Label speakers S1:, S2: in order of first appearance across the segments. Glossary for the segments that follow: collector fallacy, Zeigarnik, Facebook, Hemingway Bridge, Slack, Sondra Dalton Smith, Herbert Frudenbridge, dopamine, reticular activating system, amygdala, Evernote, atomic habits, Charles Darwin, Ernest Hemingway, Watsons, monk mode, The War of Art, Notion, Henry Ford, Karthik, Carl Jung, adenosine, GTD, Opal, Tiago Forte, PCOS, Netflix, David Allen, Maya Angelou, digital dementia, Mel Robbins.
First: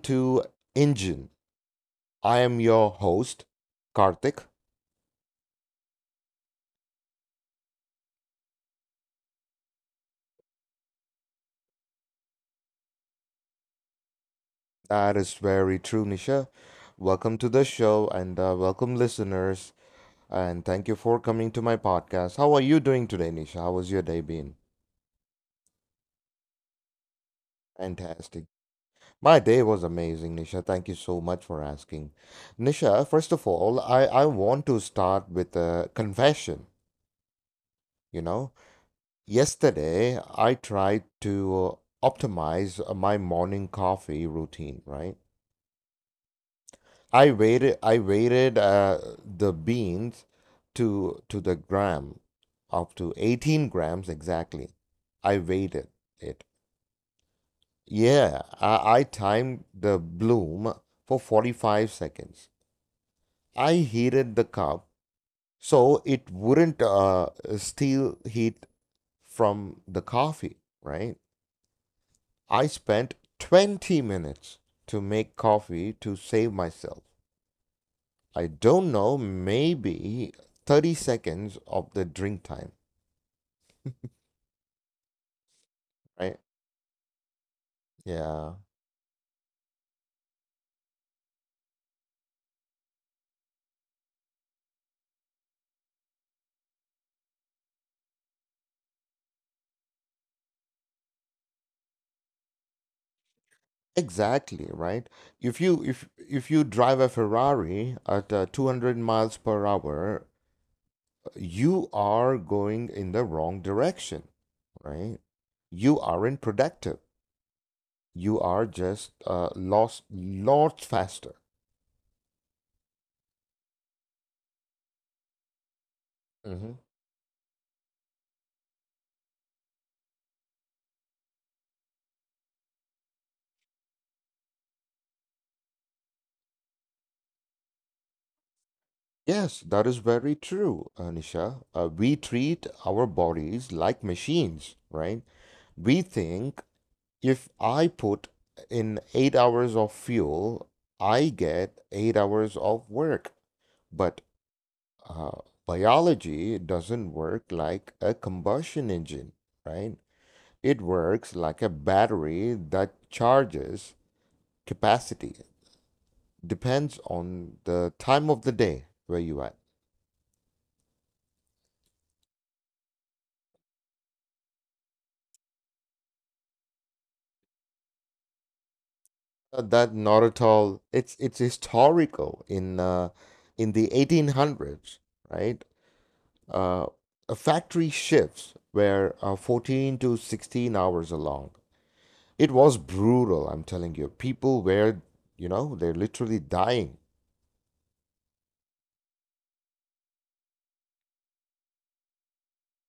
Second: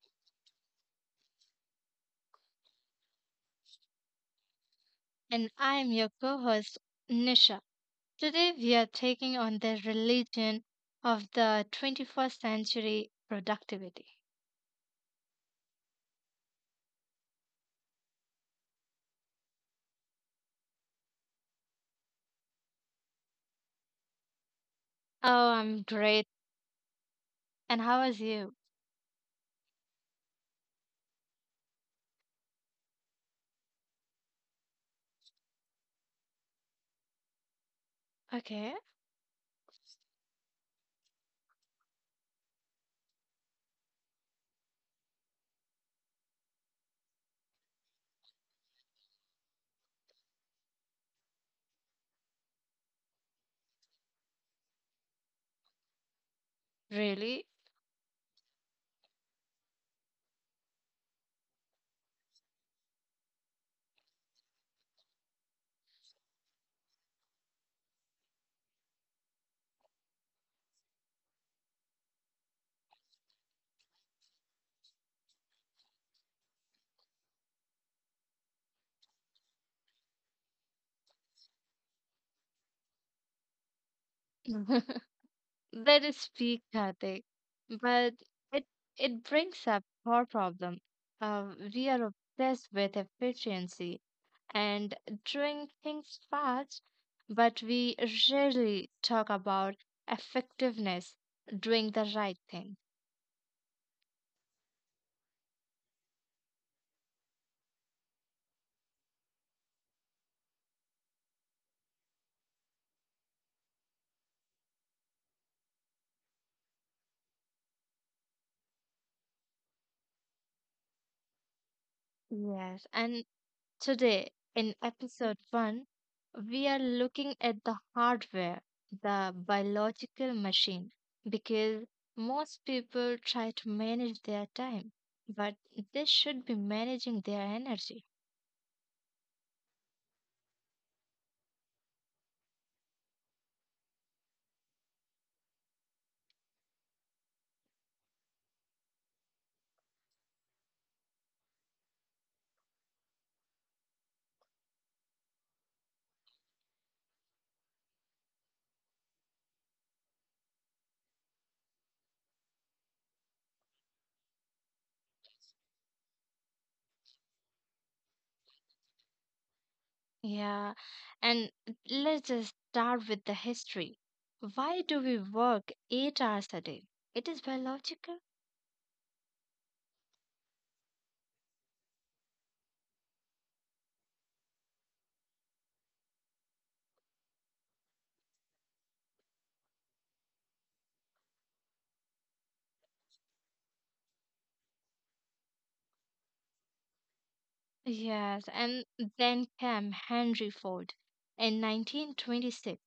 S1: to Engine. I am your host, Karthik.
S2: And I'm your co host, Nisha. Today, we are taking on the religion of the 21st century productivity.
S1: That is very true, Nisha. Welcome to the show and welcome, listeners. And thank you for coming to my podcast. How are you doing today, Nisha? How was your day been?
S2: Oh, I'm great. And how was
S1: Fantastic.
S2: you?
S1: My day was amazing, Nisha. Thank you so much for asking. Nisha, first of all, I want to start with a confession. You know,
S2: Okay,
S1: Yesterday, I tried to optimize my morning coffee routine, right? I weighted the beans to the gram, up to 18 grams exactly. I weighted it.
S2: really?
S1: Yeah, I timed the bloom for 45 seconds. I heated the cup so it wouldn't steal heat from the coffee, right? I spent 20 minutes to make coffee to save myself. I don't know, maybe 30 seconds of the drink time,
S2: That is
S1: right?
S2: peak Karthik. But
S1: Yeah.
S2: it it brings up our problem. Uh, we are obsessed with efficiency and doing things fast, but we rarely talk about effectiveness, doing the right thing.
S1: Exactly, right? If you drive a Ferrari at 200 miles per hour, you are going in the wrong direction, right? You aren't productive. You are just lost lots faster.
S2: Yes, and today in episode one, we
S1: Mhm.
S2: are looking at the hardware, the biological machine, because most people try to manage their time, but they should be managing their energy.
S1: Yes, that is very true, Anisha. We treat our bodies like machines, right? We think if I put in 8 hours of fuel, I get 8 hours of work. But uh, biology doesn't work like a combustion engine, right? It works like a battery that charges capacity, depends on the time of the day where you are.
S2: Yeah, and let's just start with the history. Why do we work 8 hours a day? It is biological.
S1: That not at all. It's historical in the 1800s, right? Uh, a factory shifts were 14 to 16 hours long. It was brutal, I'm telling you. People were, you know, they're literally dying.
S2: Yes, and then came Henry Ford in 1926.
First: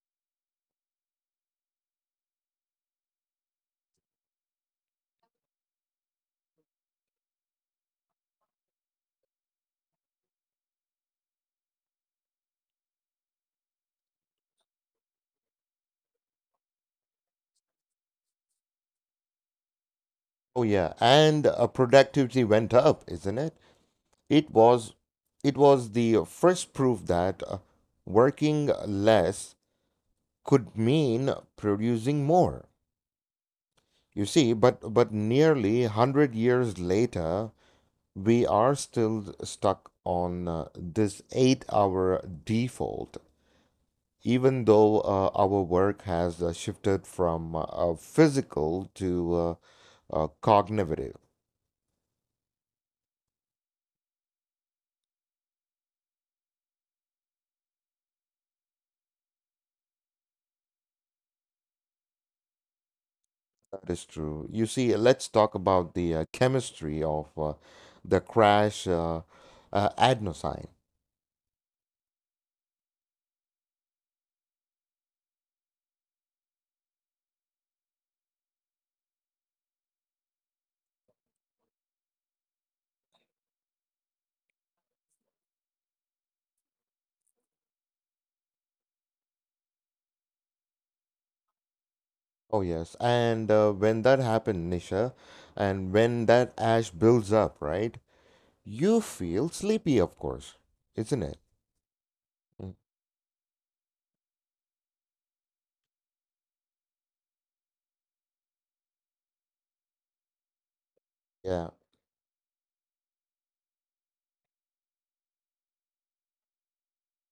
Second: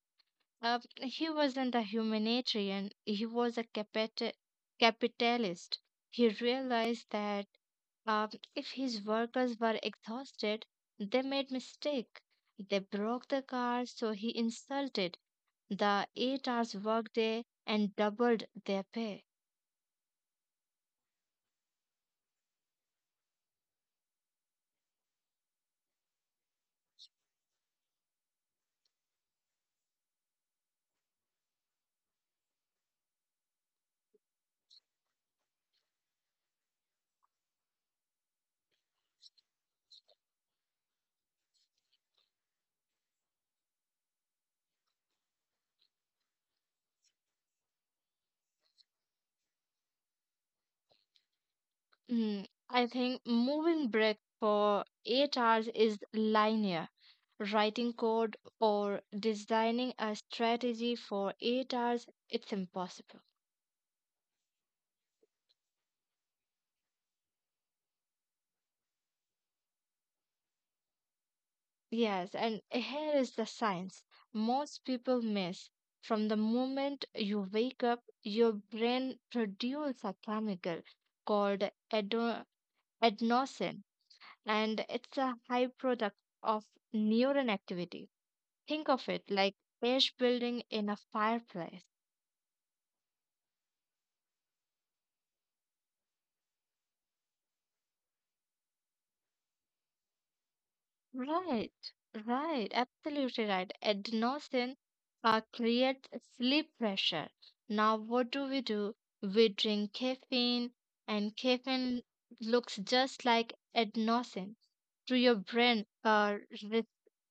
S2: He wasn't a humanitarian, he was a capitalist. He realized that uh, if his workers were exhausted, they made mistake. They broke the car, so he insulted the 8 hours workday and doubled their pay.
S1: Oh yeah, and productivity went up, isn't it? It was it was the first proof that working less could mean producing more. You see, but nearly 100 years later, we are still stuck on this 8-hour default, even though our work has shifted from physical to cognitive.
S2: Mm, I think moving brick for 8 hours is linear. Writing code or designing a strategy for 8 hours, it's impossible.
S1: That is true. You see, let's talk about the chemistry of the crash adenosine.
S2: Yes, and here is the science most people miss. From the moment you wake up, your brain produces a chemical called ado- adenosine, and it's a high product of neuron activity. Think of it like ash building in a fireplace.
S1: Oh, yes. And when that happened, Nisha, and when that ash builds up, right? You feel sleepy, of course, isn't it?
S2: Right, right,
S1: Mm.
S2: absolutely right. Adenosine creates sleep pressure. Now, what do? We drink caffeine, and
S1: Yeah.
S2: caffeine looks just like adenosine to your brain re-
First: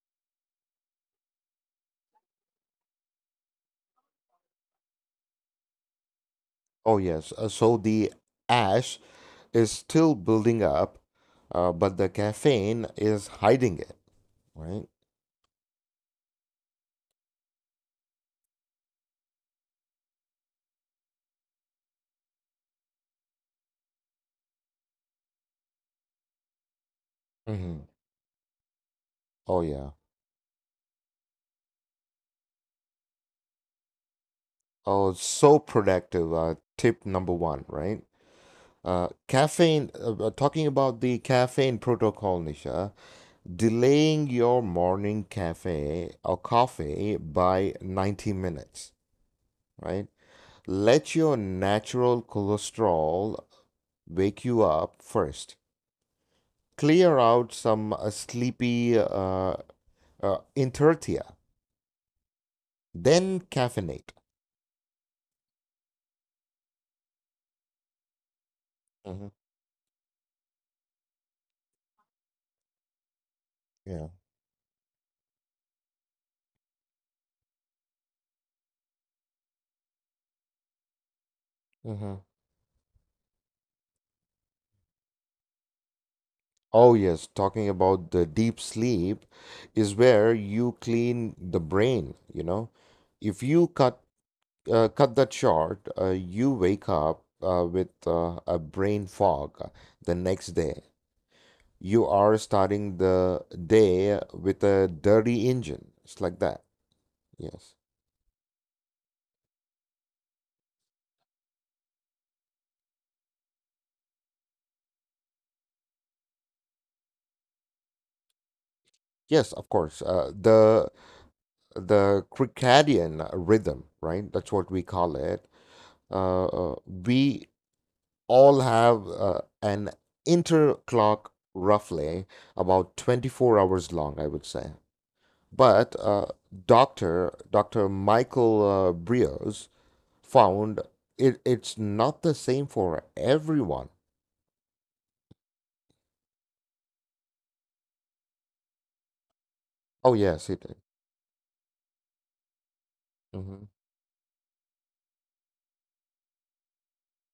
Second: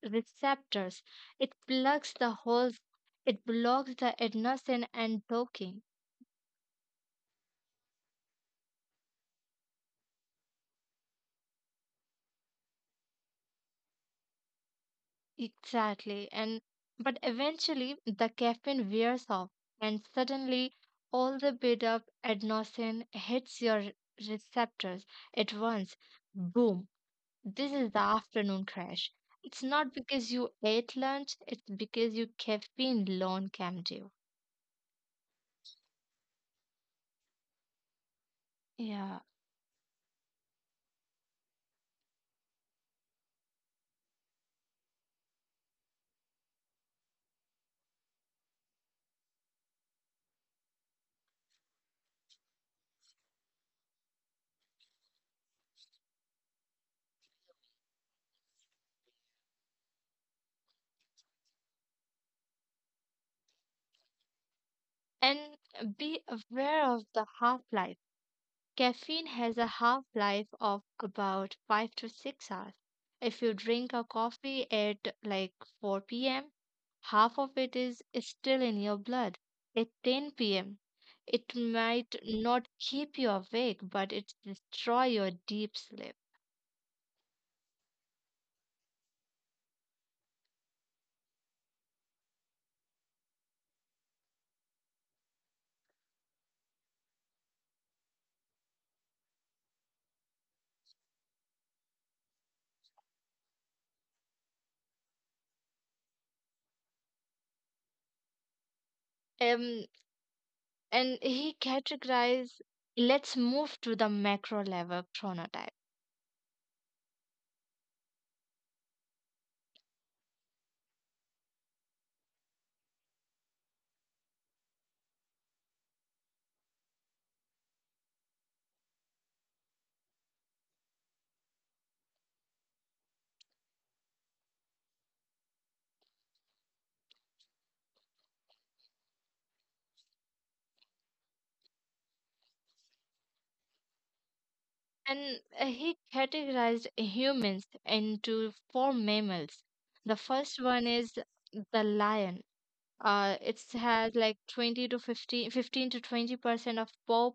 S2: receptors. It blocks the holes, it blocks the adenosine and docking.
S1: Oh, yes. So the ash is still building up, but the caffeine is hiding it, right?
S2: Exactly. And but eventually the caffeine wears off, and suddenly all the built up adenosine hits your receptors at once. Boom. This
S1: Hmm.
S2: is the afternoon crash.
S1: Oh,
S2: It's
S1: yeah.
S2: not because you ate lunch, it's because your caffeine alone came due.
S1: Oh, so productive. Tip number one, right?
S2: Yeah.
S1: Talking about the caffeine protocol, Nisha, delaying your morning cafe or coffee by 90 minutes, right? Let your natural cholesterol wake you up first. Clear out some sleepy inertia, then caffeinate.
S2: And be aware of the half life. Caffeine
S1: Mhm.
S2: has a half life of about 5 to 6 hours. If you drink a
S1: Yeah.
S2: coffee at like 4 p.m., half of it is still in your blood. At 10 p.m., it
S1: Hmm.
S2: might not keep you awake, but it destroy your deep sleep.
S1: Oh, yes. Talking about the deep sleep is where you clean the brain, you know. If you cut that short, you wake up with a brain fog the next day. You are starting the day with a dirty engine. It's like that. Yes.
S2: Um, and he categorized, let's move to the macro level chronotype.
S1: Yes, of course. The circadian rhythm, right? That's what we call it. We all have an interclock roughly about 24 hours long, I would say. But Dr. Michael Brios found it, it's not the same for everyone.
S2: And he categorized humans into four mammals.
S1: Oh,
S2: The
S1: yes,
S2: first
S1: it.
S2: one is the lion. It has like 20 to 15, 15 to 20% of pop,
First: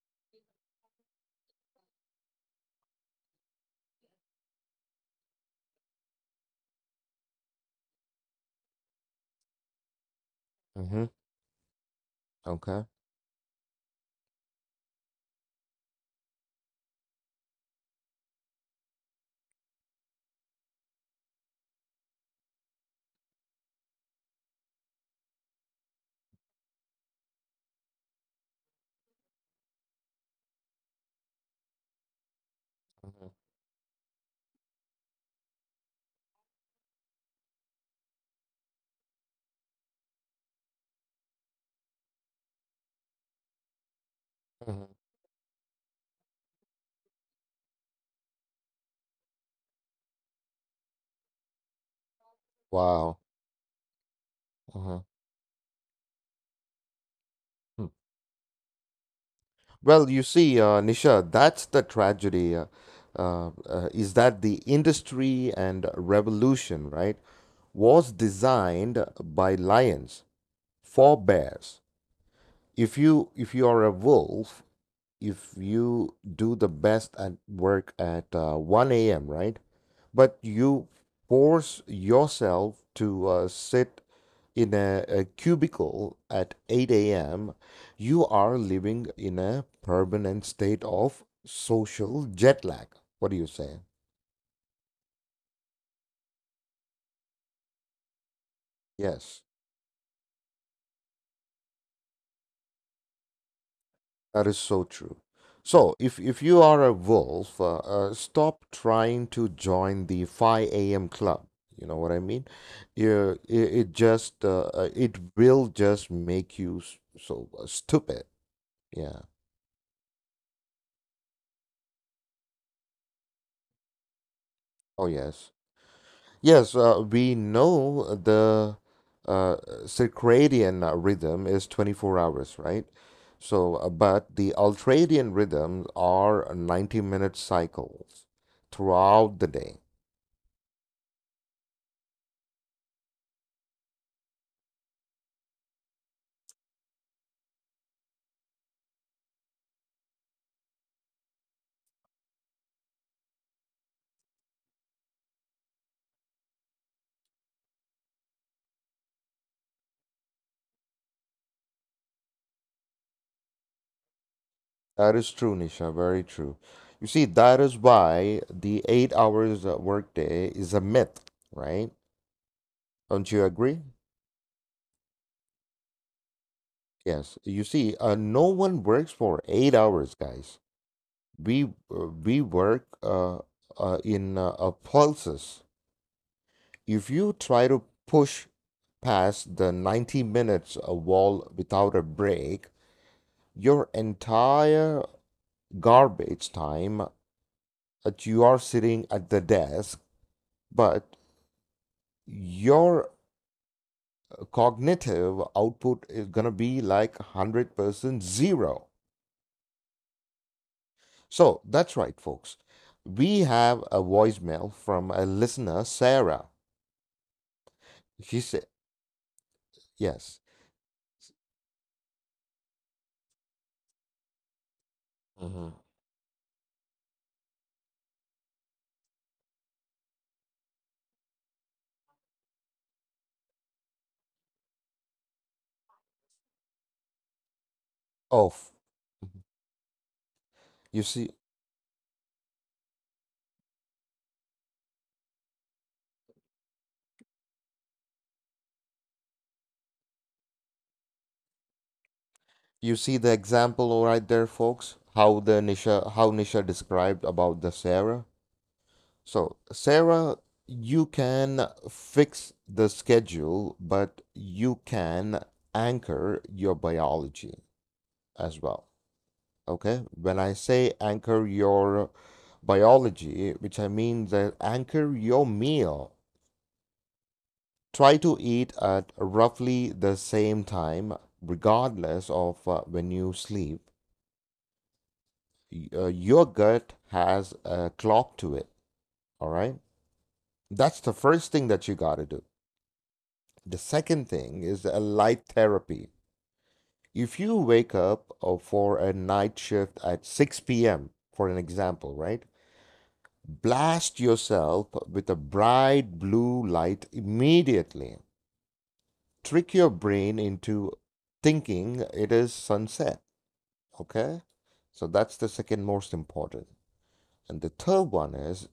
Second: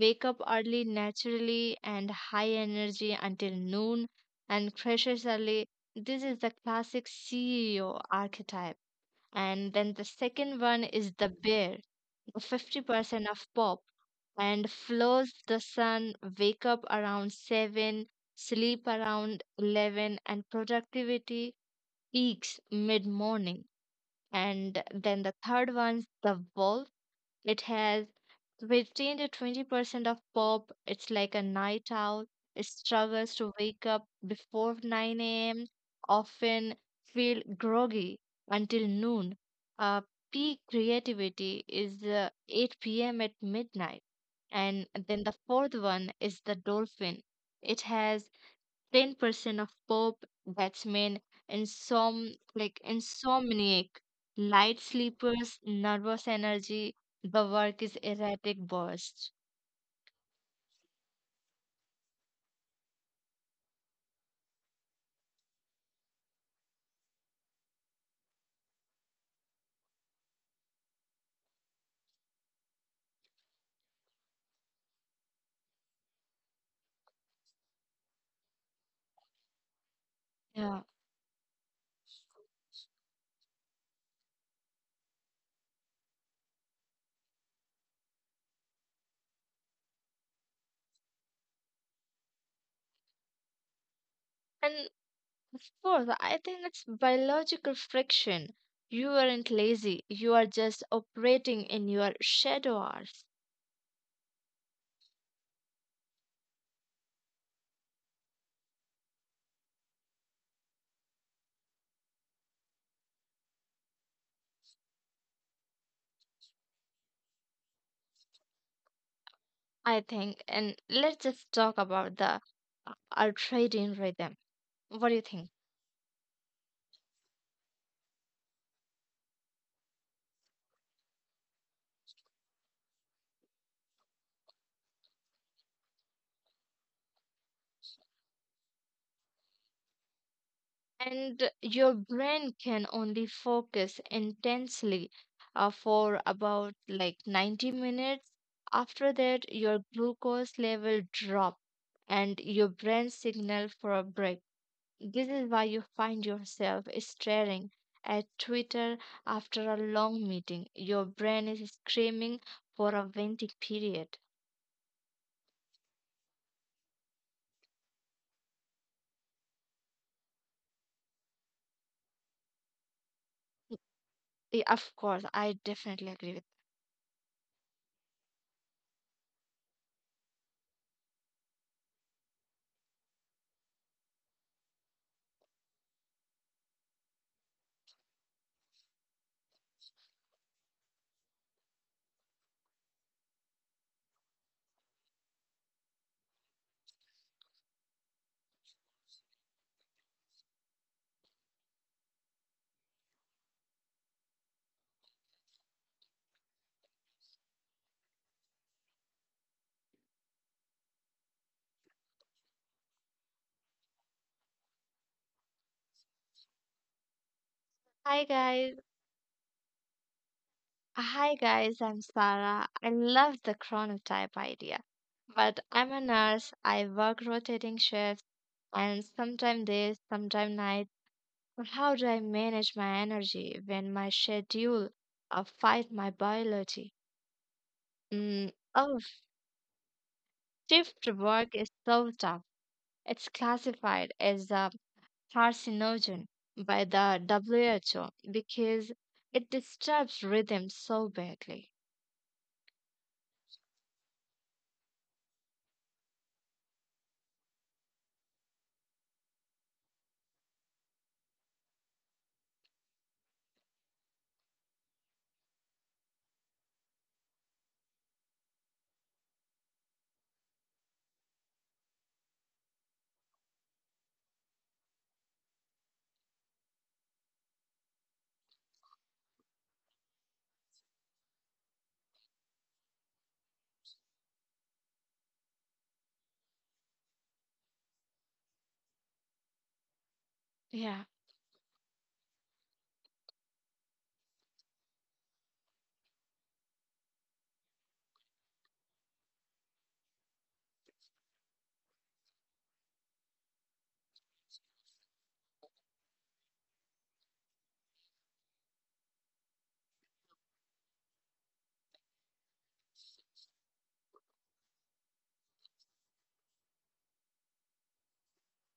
S2: wake up early naturally and high energy until noon, and crashes early. This is the classic CEO archetype. And then the second one
S1: Mm-hmm.
S2: is the bear.
S1: Okay.
S2: 50% of pop and flows the sun, wake up around 7, sleep around 11, and productivity peaks mid morning. And then the third one's the it has 15 to 20% of pop. It's like a night owl. It
S1: Mm-hmm.
S2: struggles to wake up before 9 a.m., often feel groggy until noon. Uh, Peak creativity is 8 p.m. at midnight. And
S1: Hmm.
S2: then the fourth one is the dolphin. It has 10% of pop batsmen, insom like
S1: Wow.
S2: insomniac, light
S1: Hmm.
S2: sleepers, nervous energy. The work
S1: Hmm.
S2: is erratic bursts.
S1: Well, you see, Nisha, that's the tragedy. Is that the industry and revolution, right, was designed by lions for bears. If you are a wolf, if you do the best at work at 1 a.m., right, but
S2: Yeah,
S1: you force yourself to sit in a cubicle at 8 a.m., you are living in a permanent state of social jet lag. What do you say?
S2: and fourth, I think it's biological friction. You
S1: Yes,
S2: aren't lazy. You are just operating in your shadow hours.
S1: that is so true. So, if you are a wolf, stop trying to join the 5 a.m. club. You know what I mean? It just it will just make you stupid. Yeah.
S2: I think, and let's just talk about the ultra rhythm. What
S1: Oh
S2: do you think?
S1: yes. Yes, we know the uh, circadian rhythm is 24 hours, right? So, but the ultradian rhythms are 90-minute cycles throughout the day.
S2: And your brain can only focus intensely for about like 90 minutes. After that, your glucose level drop and your brain signal for a break. This is why you find yourself staring at Twitter after a long meeting. Your brain is screaming for a venting period.
S1: That is true, Nisha, very true. You see, that is why the 8 hours workday is a myth, right? Don't you agree?
S2: Eh, of course I definitely agree with.
S1: Yes. You see, no one works for 8 hours, guys. We work in pulses. If you try to push past the 90 minutes a wall without a break, your entire garbage time that you are sitting at the desk, but your cognitive output is going to be like 100% zero. So that's right, folks. We have a voicemail from a listener, Sarah.
S2: Hi
S1: She said,
S2: guys.
S1: yes.
S2: Hi guys, I'm Sarah. I love the chronotype idea. But
S1: Mhm.
S2: I'm a nurse, I work rotating shifts, and sometimes days, sometimes nights. But how do I manage my energy when my schedule fight my biology? Mm,
S1: Oh,
S2: oh, shift
S1: you see,
S2: work is so tough. It's classified as a carcinogen by the WHO because it disturbs rhythm so badly.
S1: you see the example right there, folks. How Nisha described about the Sarah. So Sarah, you can fix the schedule, but you can anchor your biology as well. Okay. When I say anchor your biology, which I mean that anchor your meal. Try to eat at roughly the same time, regardless of when you sleep. Your gut has a clock to it, all right?
S2: Yeah.
S1: That's the first thing that you got to do. The second thing is a light therapy. If you wake up for a night shift at 6 p.m., for an example, right? Blast yourself with a bright blue light immediately. Trick your brain into thinking it is sunset. Okay? So that's the second most important. And the third one is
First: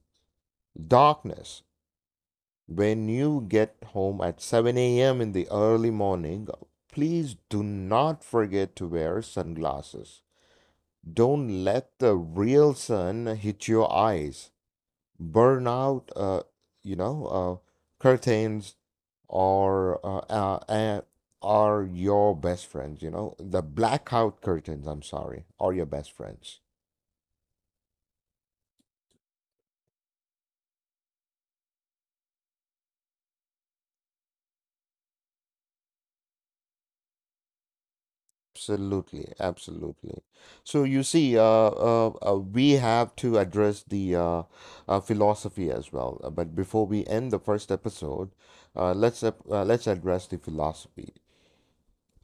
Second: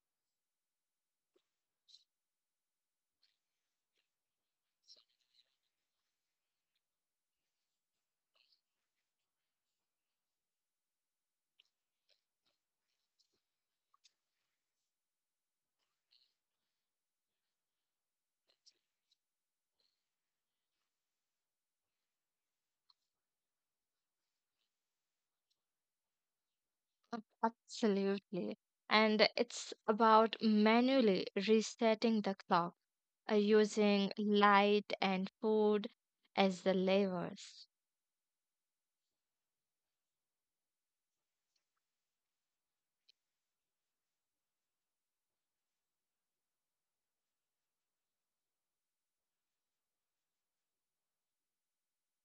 S1: darkness. When you get home at 7 a.m. in the early morning, please do not forget to wear sunglasses. Don't let the real sun hit your eyes. Burn out, you know, uh, curtains or are your best friends, you know, the blackout curtains, I'm sorry, are your best friends.
S2: Absolutely. And it's about manually resetting the clock, using light and food as the levers.
S1: Absolutely, absolutely. So you see, we have to address the philosophy as well. But before we end the first episode, let's address the philosophy.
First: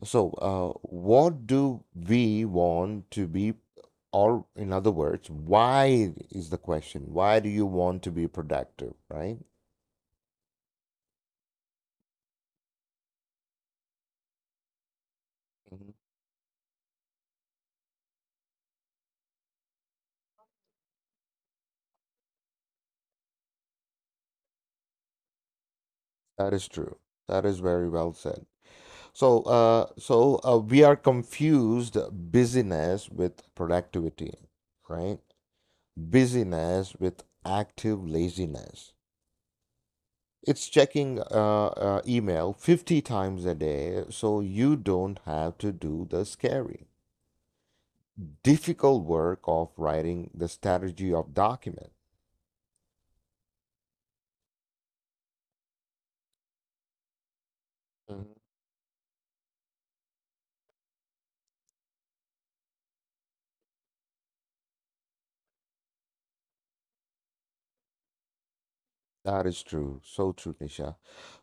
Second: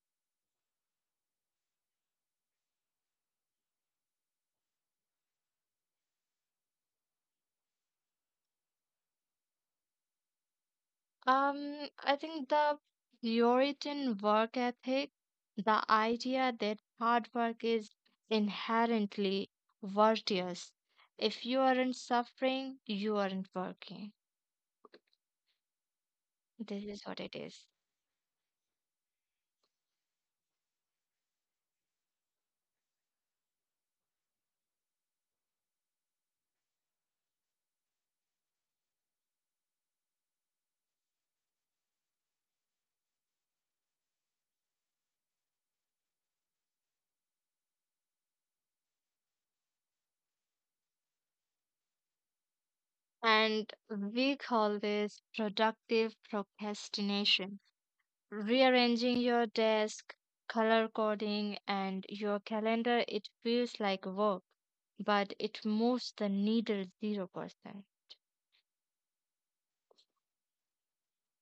S1: So, what do we want to be, or in other words, why is the question? Why do you want to be productive, right?
S2: I think the Puritan work ethic, the
S1: Mhm.
S2: idea that hard work is inherently virtuous. If you aren't suffering, you aren't working.
S1: That is
S2: This
S1: true.
S2: is what it
S1: That is
S2: is.
S1: very well said. So we are confused busyness with productivity, right? Busyness with active laziness. It's checking email 50 times a day so you don't have to do the scary, difficult work of writing the strategy of document.
S2: And we call this productive procrastination, rearranging your desk, color coding, and your calendar. It feels like work, but it moves the needle 0%.
S1: That is true. So true, Nisha.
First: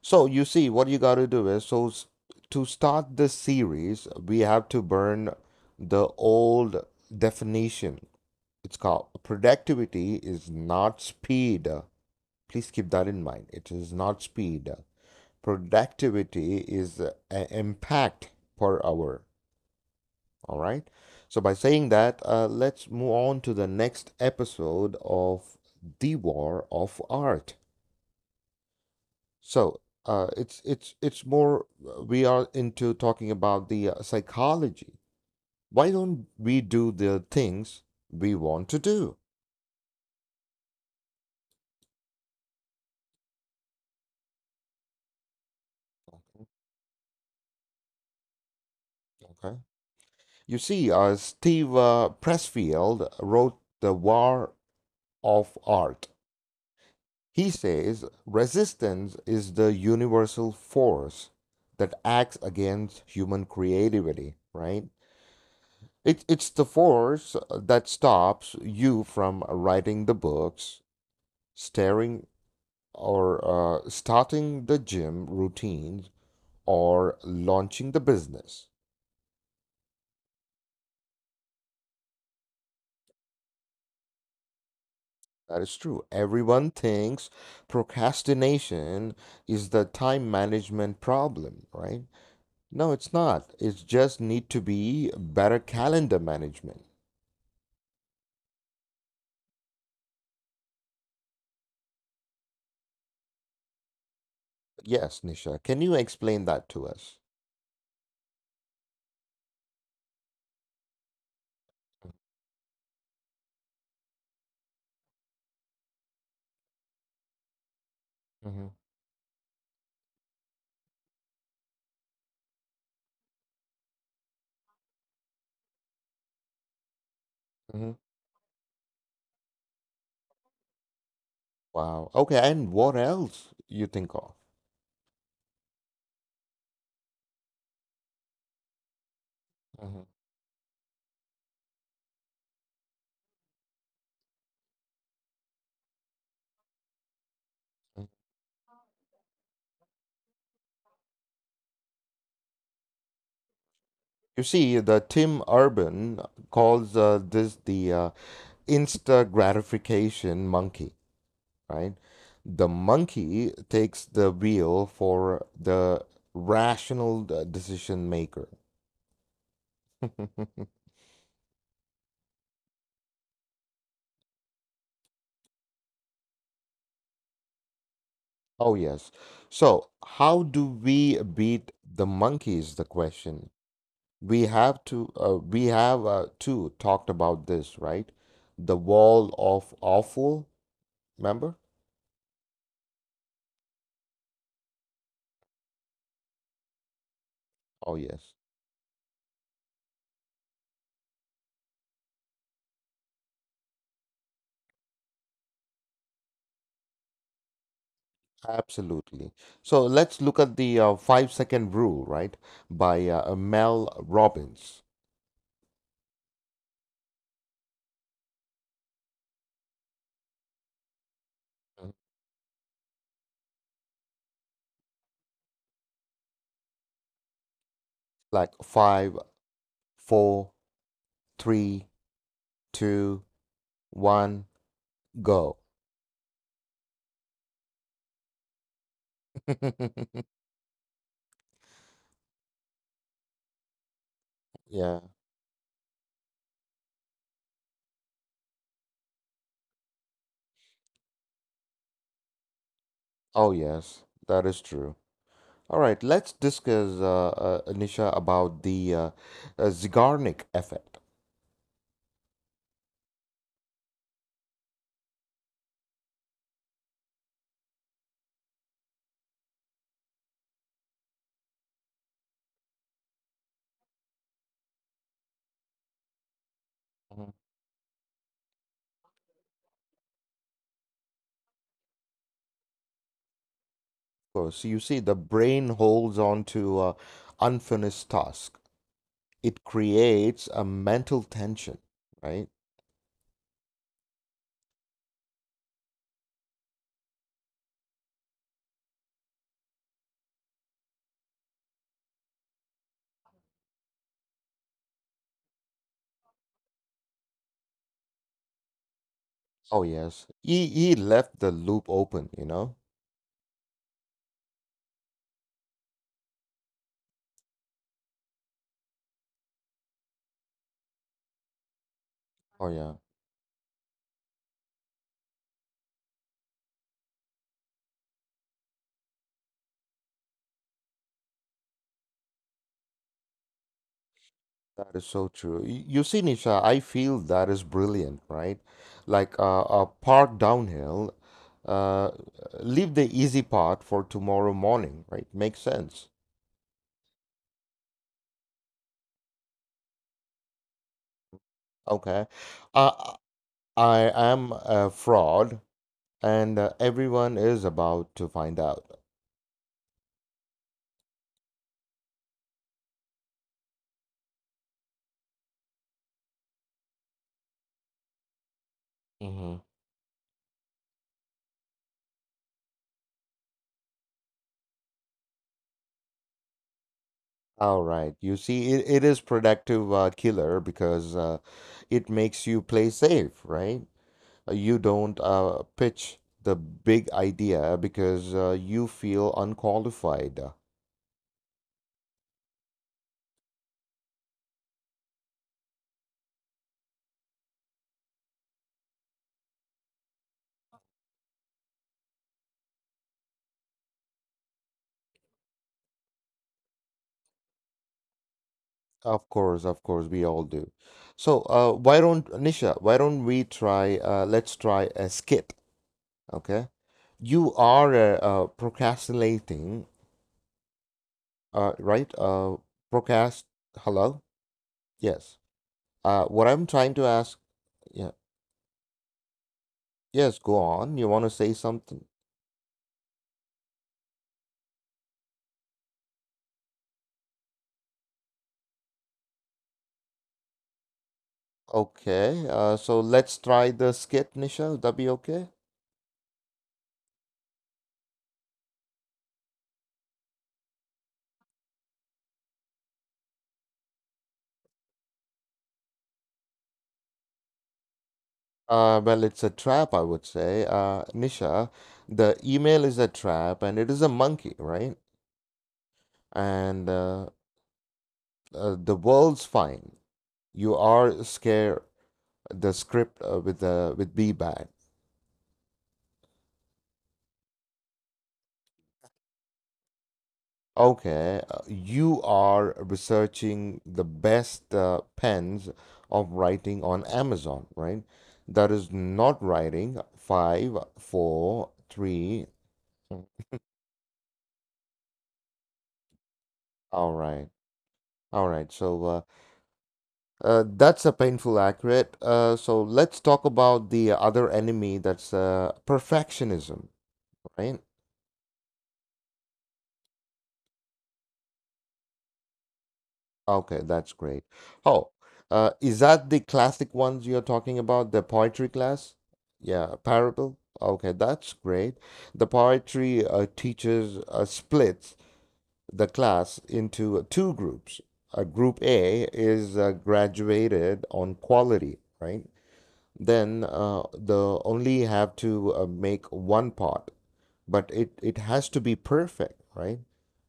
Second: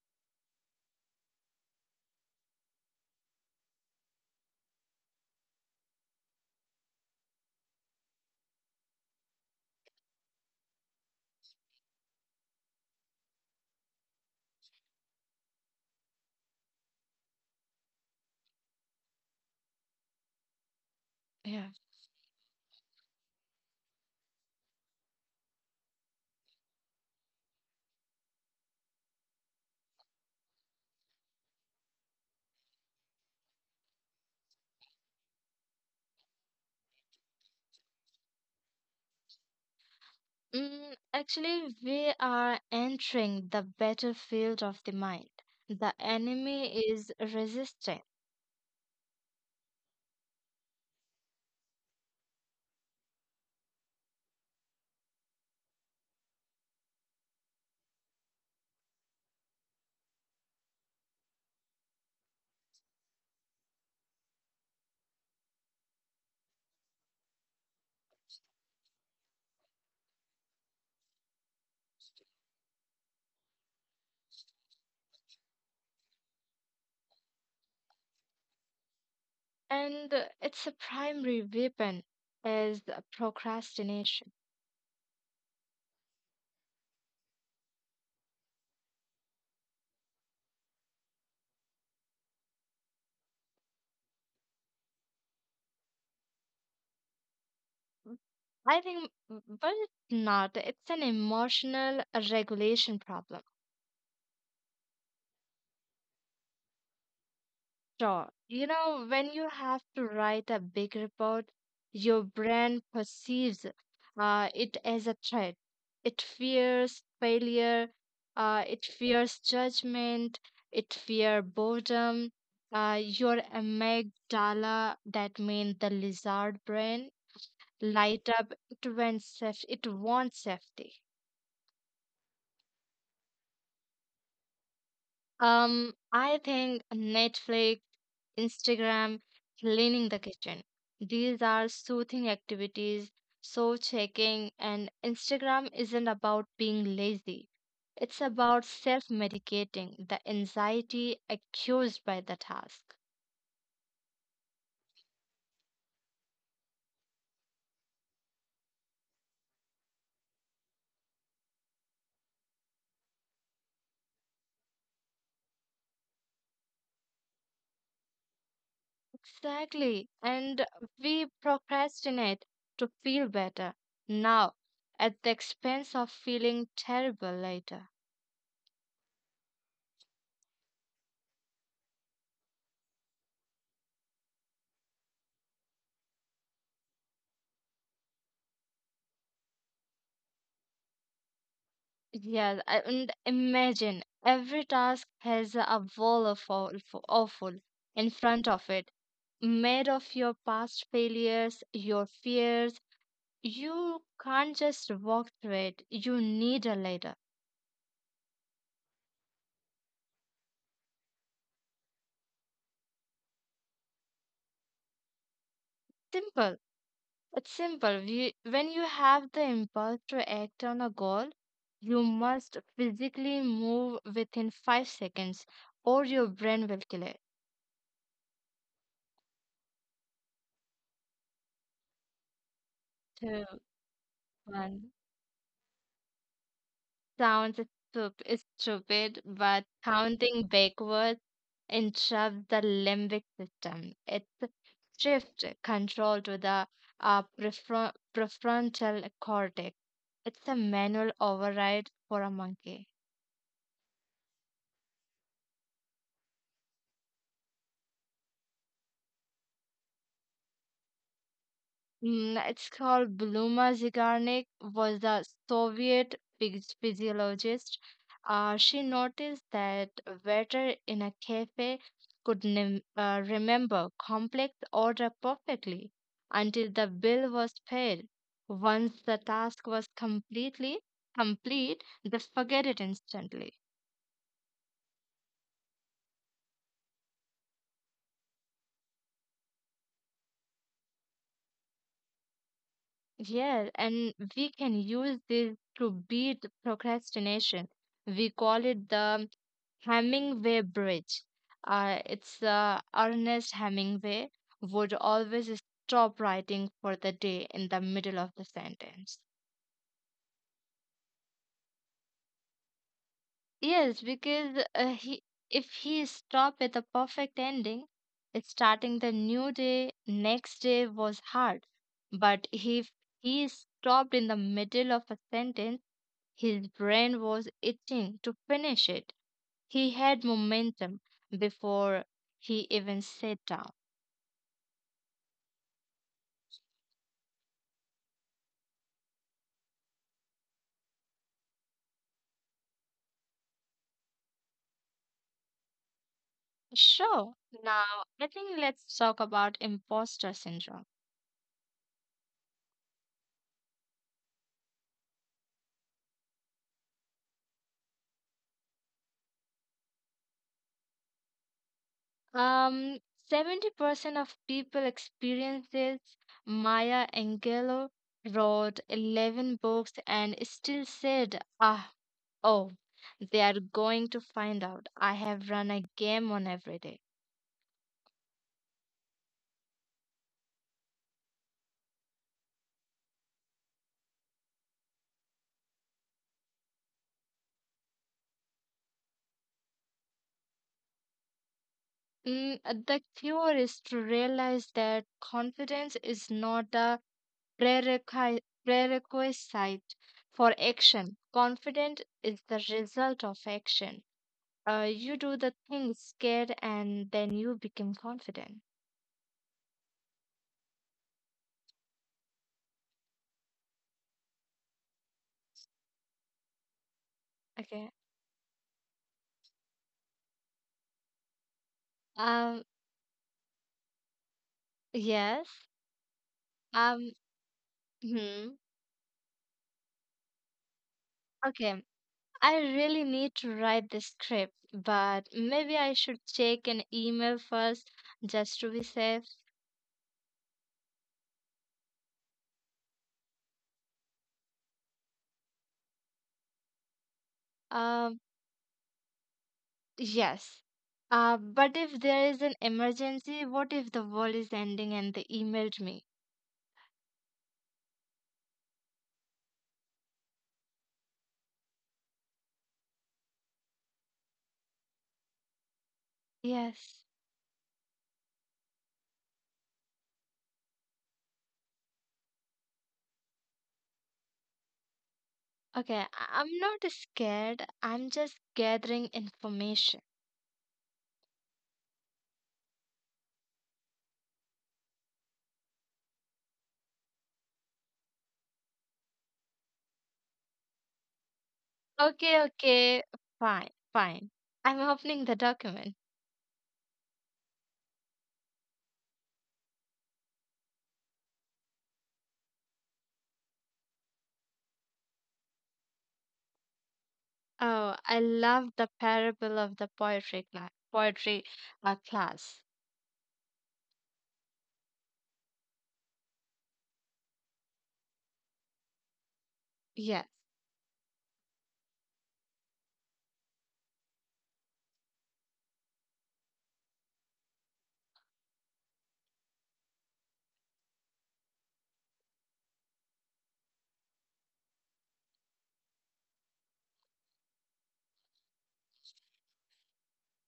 S1: So you see, what you got to do is to start this series, we have to burn the old definition. It's called productivity is not speed. Please keep that in mind. It is not speed. Productivity is a impact per hour. All right. So by
S2: Yeah.
S1: saying that, let's move on to the next episode of The War of Art. So, it's more we are into talking about the psychology. Why don't we do the things we want to do?
S2: Mm, actually, we are entering the battlefield of the mind. The enemy is resisting,
S1: Okay. You see, Steve Pressfield wrote The War of Art. He says resistance is the universal force that acts against human creativity, right? It's the force that stops you from writing the books, staring or starting the gym routines or launching the business.
S2: and its a primary weapon is the procrastination.
S1: That is true. Everyone thinks procrastination is the time management problem, right? No, it's not. It's just need to be better calendar management.
S2: I think, but it's not. It's an emotional regulation problem.
S1: Yes, Nisha, can you explain that to us?
S2: Sure. You know, when you have to write a big report, your brain perceives it as a threat. It fears failure,
S1: Mm-hmm.
S2: it fears judgment, it fears boredom. Your amygdala, that means the lizard brain, light up. It wants safety. It wants safety.
S1: Wow. Okay, and what else you think of?
S2: I think Netflix, Instagram,
S1: Mm-hmm.
S2: cleaning the kitchen. These are soothing activities, so checking, and Instagram isn't about being lazy. It's about self-medicating the anxiety accused by the task.
S1: You see, the Tim Urban calls this the insta gratification monkey, right? The monkey takes the wheel for the rational decision maker.
S2: Exactly. And we procrastinate to feel better now at the expense of feeling terrible later.
S1: Oh, yes. So, how do we beat the monkey is the question. We have too talked about this, right? The wall of awful, remember?
S2: Yes, and imagine every task has a wall of awful
S1: Oh,
S2: in
S1: yes.
S2: front of it, made of your past failures, your fears. You can't just walk through it. You need a ladder.
S1: Absolutely. So let's look at the 5-second rule, right? By Mel Robbins.
S2: Simple. It's simple. When you have the impulse to act on a goal,
S1: Mhm.
S2: you must physically move within 5 seconds, or your brain will kill it.
S1: Like five, four, three, two,
S2: Two,
S1: one,
S2: one.
S1: go.
S2: Sounds stupid, but counting backwards interrupts the limbic system. It
S1: Yeah.
S2: shifts control to the prefrontal cortex. It's a manual override for a monkey.
S1: Oh, yes, that is true. All right, let's discuss, Nisha, about the Zeigarnik effect.
S2: Mm, it's called Bluma Zygarnik was a Soviet physiologist. She noticed that waiter in a cafe could remember complex order perfectly until the
S1: Mhm.
S2: bill
S1: Of
S2: was paid. Once the task was complete, they forget it instantly.
S1: course, you see, the brain holds on to unfinished task. It creates a mental tension, right?
S2: Yeah, and we can use this to beat procrastination. We call it the Hemingway Bridge. It's Ernest Hemingway would always stop writing for the day in the middle of the sentence.
S1: Oh yes, he left the loop open, you know.
S2: Yes, because he if he stopped with a perfect ending, starting the new day next day was hard. But
S1: Oh
S2: if
S1: yeah,
S2: he stopped in the middle of a sentence, his brain was itching to finish it. He had momentum before he even sat down.
S1: that is so true. You see, Nisha, I feel that is brilliant, right? Like a park downhill, uh, leave the easy part for tomorrow morning, right? Makes sense.
S2: Sure. Now, I think let's talk about imposter syndrome.
S1: Okay, uh, I am a fraud, and everyone is about to find out.
S2: Um, 70% of people experience this. Maya Angelou wrote
S1: Hmm.
S2: 11 books and still said, ah, oh, they are going to find out. I have run a game on every day.
S1: All right. You see, it is productive killer because it makes you play safe, right? You don't pitch the big idea because you feel unqualified.
S2: Mm, the cure is to realize that confidence is not a prerequisite for action. Confident is the result of action. You do the things scared and then you become confident.
S1: Of course, we all do. So, why don't, Nisha, why don't we try, let's try a skit, okay? You
S2: Okay.
S1: are procrastinating, right?
S2: Um,
S1: Procrast, hello? Yes.
S2: yes.
S1: What I'm trying to
S2: Um,
S1: ask, yeah,
S2: hmm.
S1: yes, go on. You want to say
S2: Okay.
S1: something?
S2: I really need to write the script, but maybe I should check an email first just to be safe.
S1: Okay, so let's try the skit, Nisha. Would that be okay?
S2: Um, yes. But if there is an emergency, what if the world is ending and they emailed me?
S1: Well, it's a trap, I would say. Nisha, the email is a trap and it is a monkey, right? And
S2: Yes.
S1: the world's fine. You are scared. The script with the with B bag.
S2: Okay. I'm not scared. I'm just gathering information.
S1: Okay, you are researching the best pens of writing on Amazon, right? That is not writing. Five, four,
S2: Okay,
S1: three.
S2: okay. Fine, fine. I'm opening the document.
S1: All right. All right. So, that's a painful accurate. So let's talk about the other enemy. That's perfectionism, right?
S2: Oh, I love the parable of the poetry class.
S1: Okay, that's great. Oh, is that the classic ones you're talking about? The poetry class? Yeah,
S2: Yes.
S1: parable. Okay, that's great. The poetry teaches splits the class into two groups. Group A is graduated on quality, right? Then the only have to make one part, but it has to be perfect, right?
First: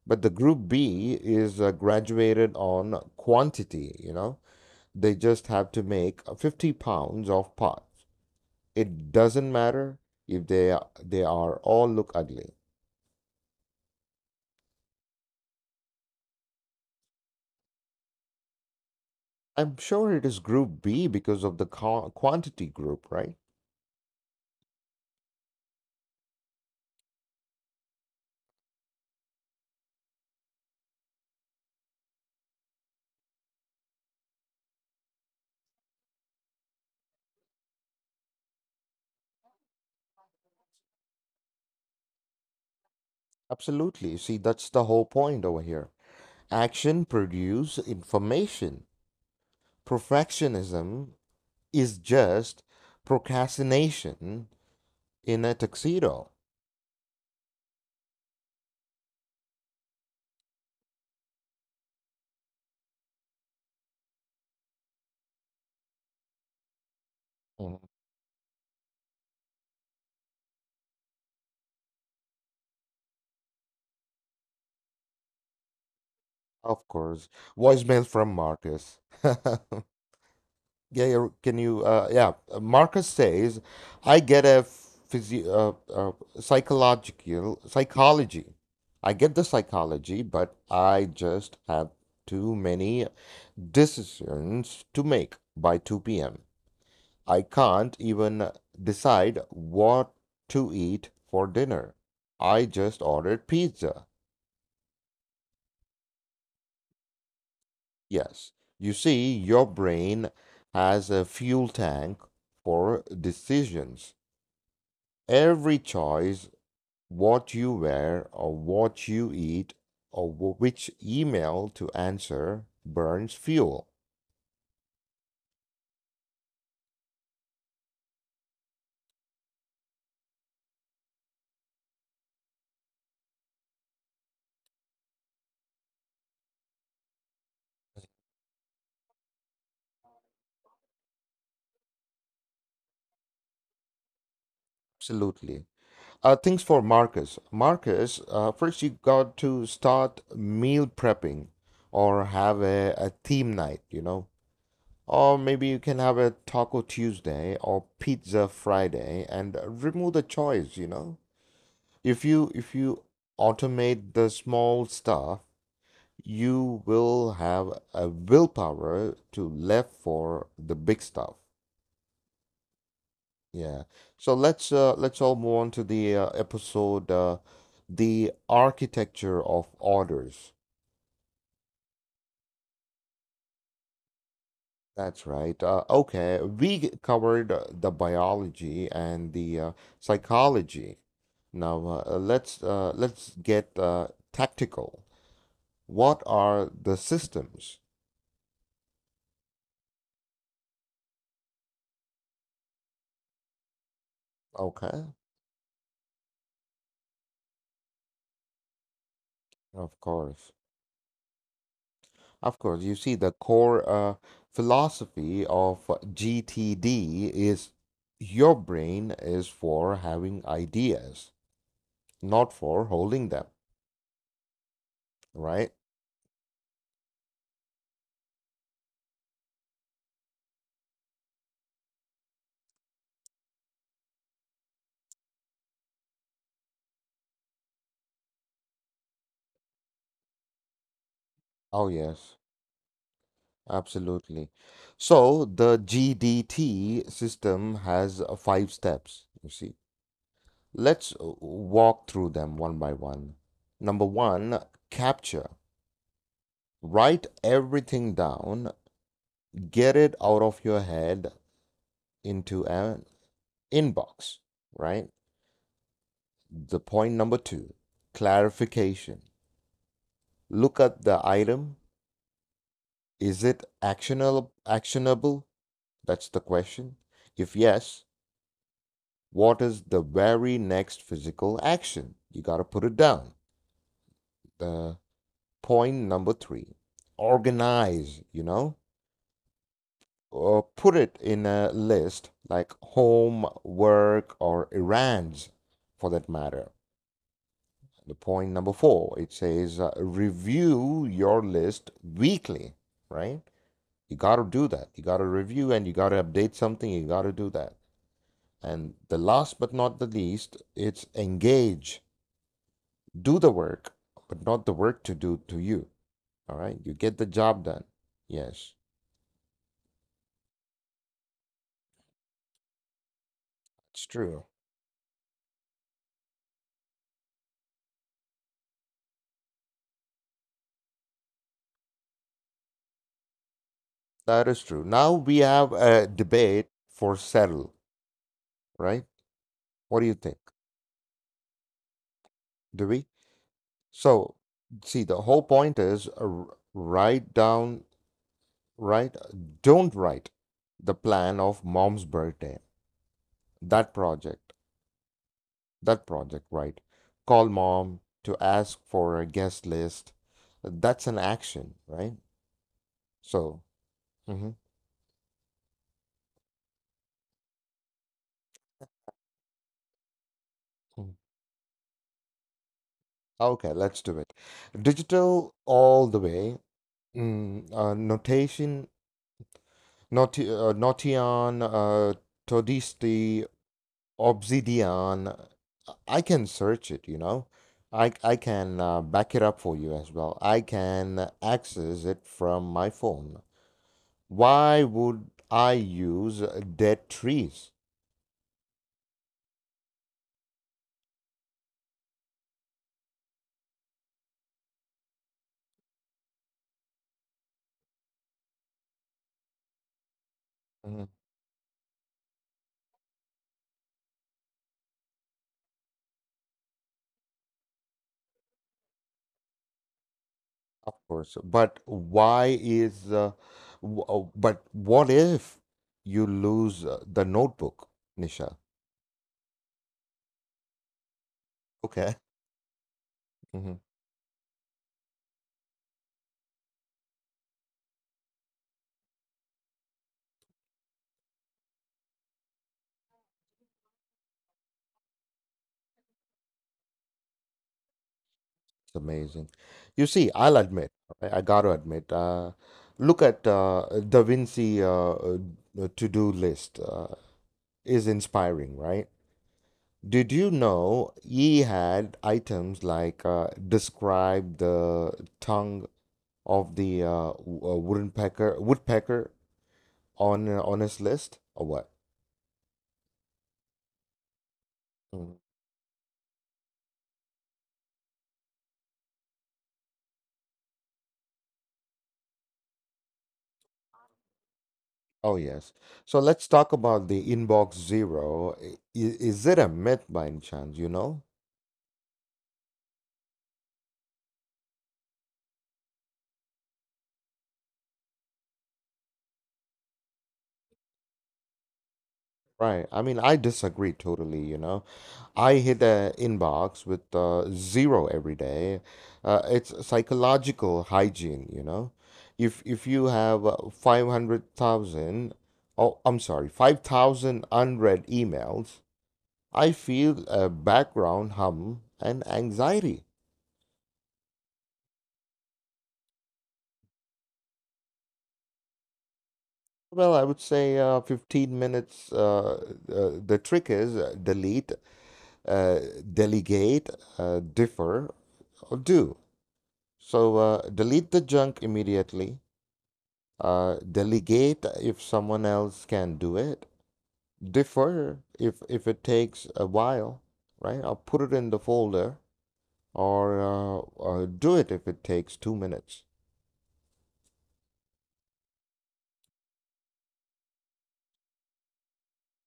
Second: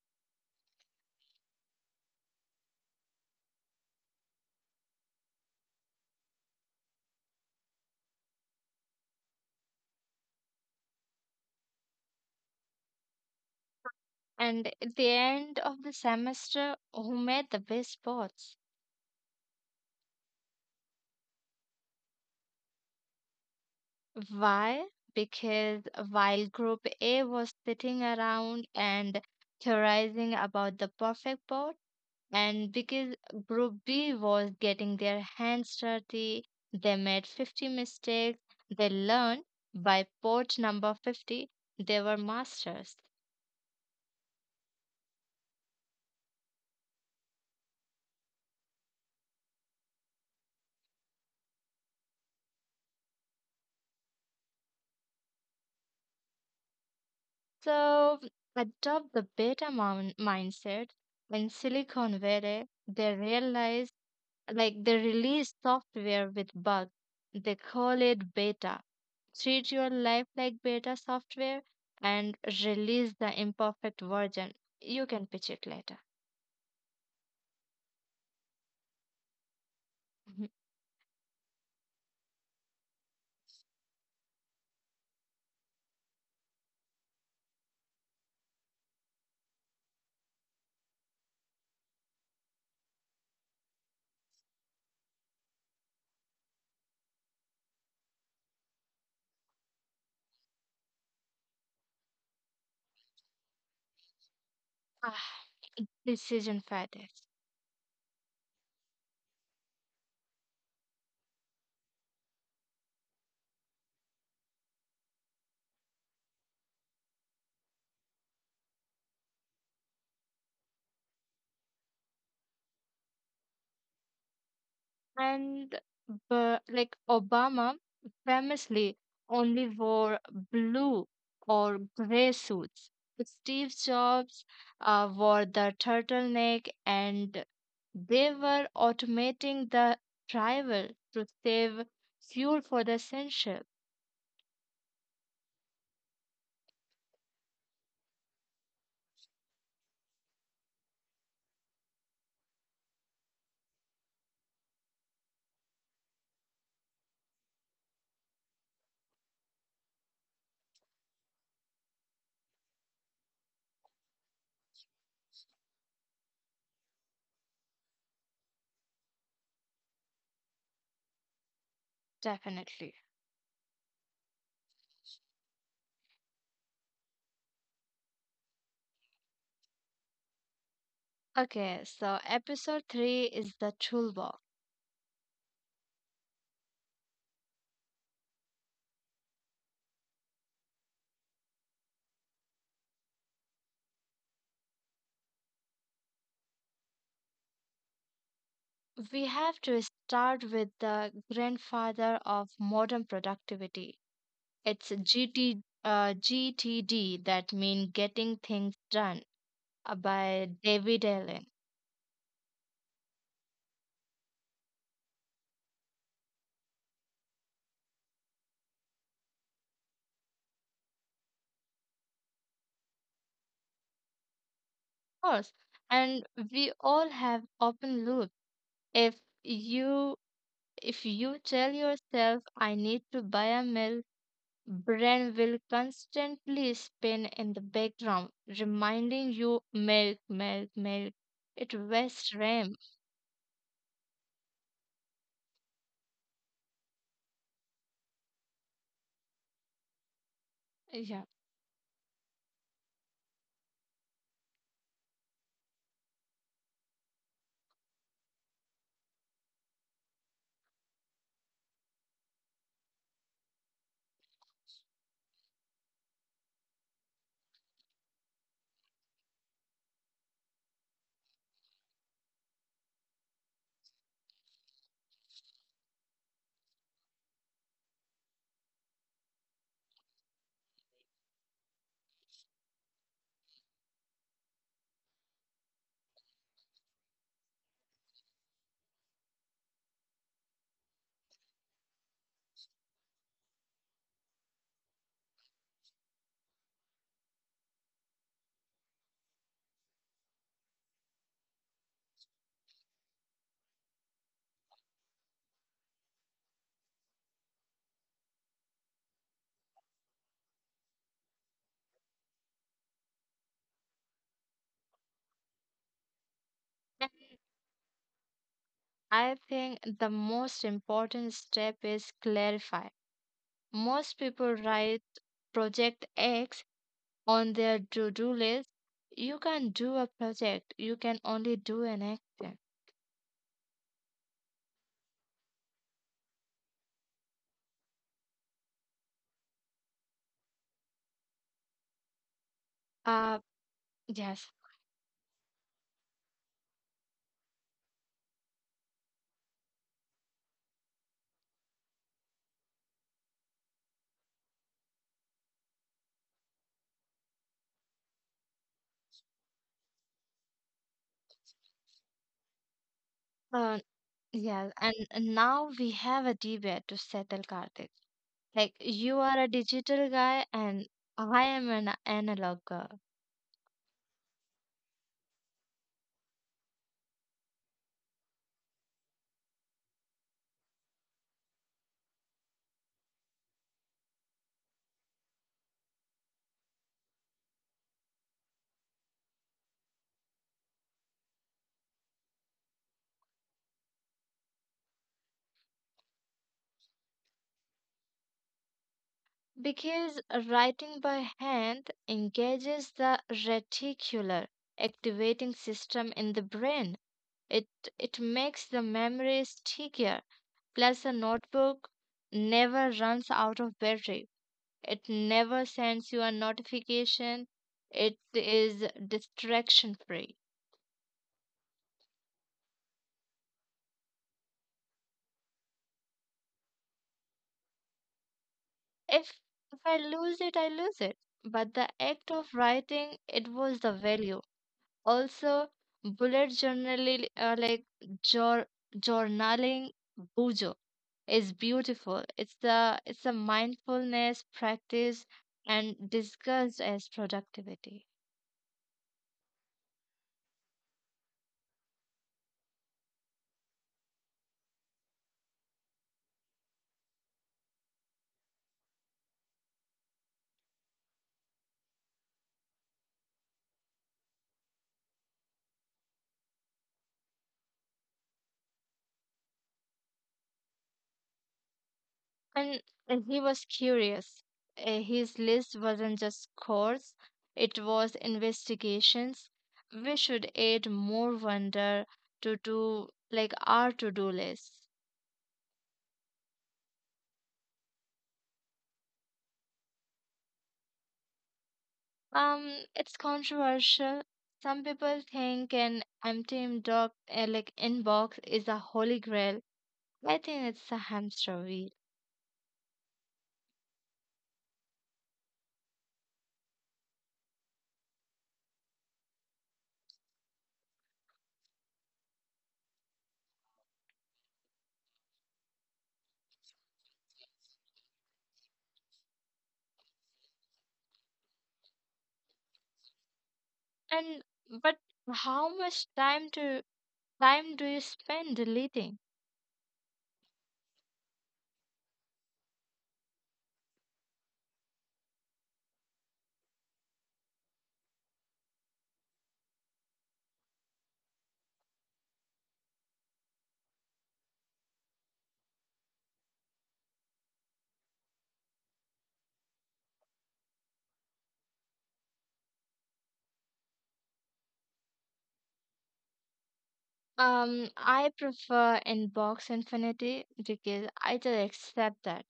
S1: But the group B is graduated on quantity, you know, they just have to make 50 pounds of parts. It doesn't matter if they are all look ugly.
S2: And at the end of the semester, who made the best spots?
S1: I'm sure it is group B because of the quantity group, right?
S2: Why? Because while group A was sitting around and theorizing about the perfect pot, and because Group B was getting their hands dirty, they made 50 mistakes. They learned by port number 50, they were masters.
S1: Absolutely. See, that's the whole point over here. Action produce information. Perfectionism is just procrastination in a tuxedo.
S2: So adopt the beta mindset in Silicon Valley. They realized, like, they release software with bugs. They
S1: Mhm.
S2: call it beta. Treat your life like beta software and release the imperfect version. You can pitch it later.
S1: Of course. Voicemail from Marcus. Yeah,
S2: Mhm.
S1: yeah, can you? Yeah, Marcus says, I get a physio, psychological psychology. I get the psychology, but I just have too many decisions to make by 2 p.m. I can't even decide what to eat for dinner. I just ordered pizza.
S2: I decision fatigue.
S1: Yes. You see, your brain has a fuel tank for decisions. Every choice, what you wear or what you eat or which email to answer, burns fuel.
S2: And but like Obama famously only wore blue or gray suits. Steve Jobs wore the turtleneck, and they were automating the driver to save fuel for the essential.
S1: Absolutely. Things for Marcus. Marcus, first you got to start meal prepping or have a theme night, you know. Or maybe you can have a Taco Tuesday or Pizza Friday and remove the choice, you know. If you automate the small stuff, you will have a willpower to left for the big stuff.
S2: Definitely.
S1: Yeah. So let's all move on to the episode The Architecture of Orders.
S2: Okay, so episode three is the toolbox.
S1: That's right. Okay, we covered the biology and the psychology. Now let's get tactical. What are the systems?
S2: We have to start with the grandfather of modern productivity. It's
S1: Okay,
S2: GT, GTD that mean Getting Things Done
S1: of
S2: by
S1: course.
S2: David Allen.
S1: Of course, you see, the core philosophy of GTD is your brain is for having ideas, not for holding them,
S2: Of course.
S1: right?
S2: And we all have open loop. If you tell yourself I need to buy a mill, brain will constantly spin in the background, reminding you milk, milk, milk. It
S1: Oh,
S2: wastes
S1: yes,
S2: RAM.
S1: absolutely. So the GDT system has five steps, you see. Let's
S2: Yeah.
S1: walk through them one by one. Number one, capture. Write everything down, get it out of your head into an inbox, right? The point number two, clarification. Look at the item. Is it actionable? Actionable? That's the question. If yes, what is the very next physical action? You got to put it down. The point number three, organize, you know, or put it in a list like home, work, or errands for that matter. The point number four, it says review your list weekly, right? You got to do that. You got to review and you got to update something. You got to do that. And the last but not the least, it's engage. Do the work, but not the work to do to you. All right. You
S2: And
S1: get the job done. Yes,
S2: I think the most important step is clarify.
S1: it's
S2: Most
S1: true,
S2: people write project X on their to do list. You can't do a project, you can only do an action.
S1: that is true. Now we have a debate for settle, right? What do you think? Do we?
S2: Uh,
S1: So,
S2: yes,
S1: see, the whole point is write down, right? Don't write the plan of mom's birthday. That project, that project, right? Call mom to ask for a guest list. That's an action, right? So,
S2: uh,
S1: mhm,
S2: yes, and now we have a debate to settle, Karthik. Like, you are a digital guy, and
S1: mhm,
S2: I am an analog girl.
S1: okay, let's do it. Digital all the way. Mm, notation, noti notion, todisti, Obsidian. I can search it, you know. I can back it up for you as well. I can access it from my phone. Why would I use dead trees?
S2: Because writing by hand engages the reticular activating system in the brain. It it makes the memory stickier. Plus,
S1: Mhm.
S2: a notebook never runs out of battery. It never sends you a notification. It is distraction free.
S1: Of course, but but what if you lose the notebook, Nisha?
S2: If if I lose it, I lose it. But the
S1: Okay.
S2: act of writing, it was the value. Also, bullet journaling, like jour- journaling, bujo is beautiful. It's a mindfulness practice and discussed as productivity.
S1: It's amazing. You see, I'll admit, I got to admit, look at Da Vinci to-do list is inspiring, right? Did you know he had items like describe the tongue of the woodpecker on his list or what?
S2: And he was curious.
S1: Mm.
S2: His list wasn't just scores, it was investigations. We should add more wonder to do like our to-do list.
S1: Oh yes. So let's talk about the inbox zero. Is it a myth by any chance, you know?
S2: Um, it's controversial. Some people think an empty inbox, like inbox is a holy grail. I think it's a hamster wheel.
S1: Right. I mean, I disagree totally, you know. I hit the inbox with zero every day. It's psychological hygiene, you know. If you have 500,000, oh, I'm sorry, 5,000 unread emails, I feel a background hum and anxiety.
S2: And but how much time do you spend deleting?
S1: Well, I would say 15 minutes. The trick is delete, uh, delegate, differ, or do. So delete the junk immediately. Delegate if someone else can do it. Defer if it takes a while, right? I'll put it in the folder or do it if it takes 2 minutes.
S2: I prefer inbox infinity because I just accept that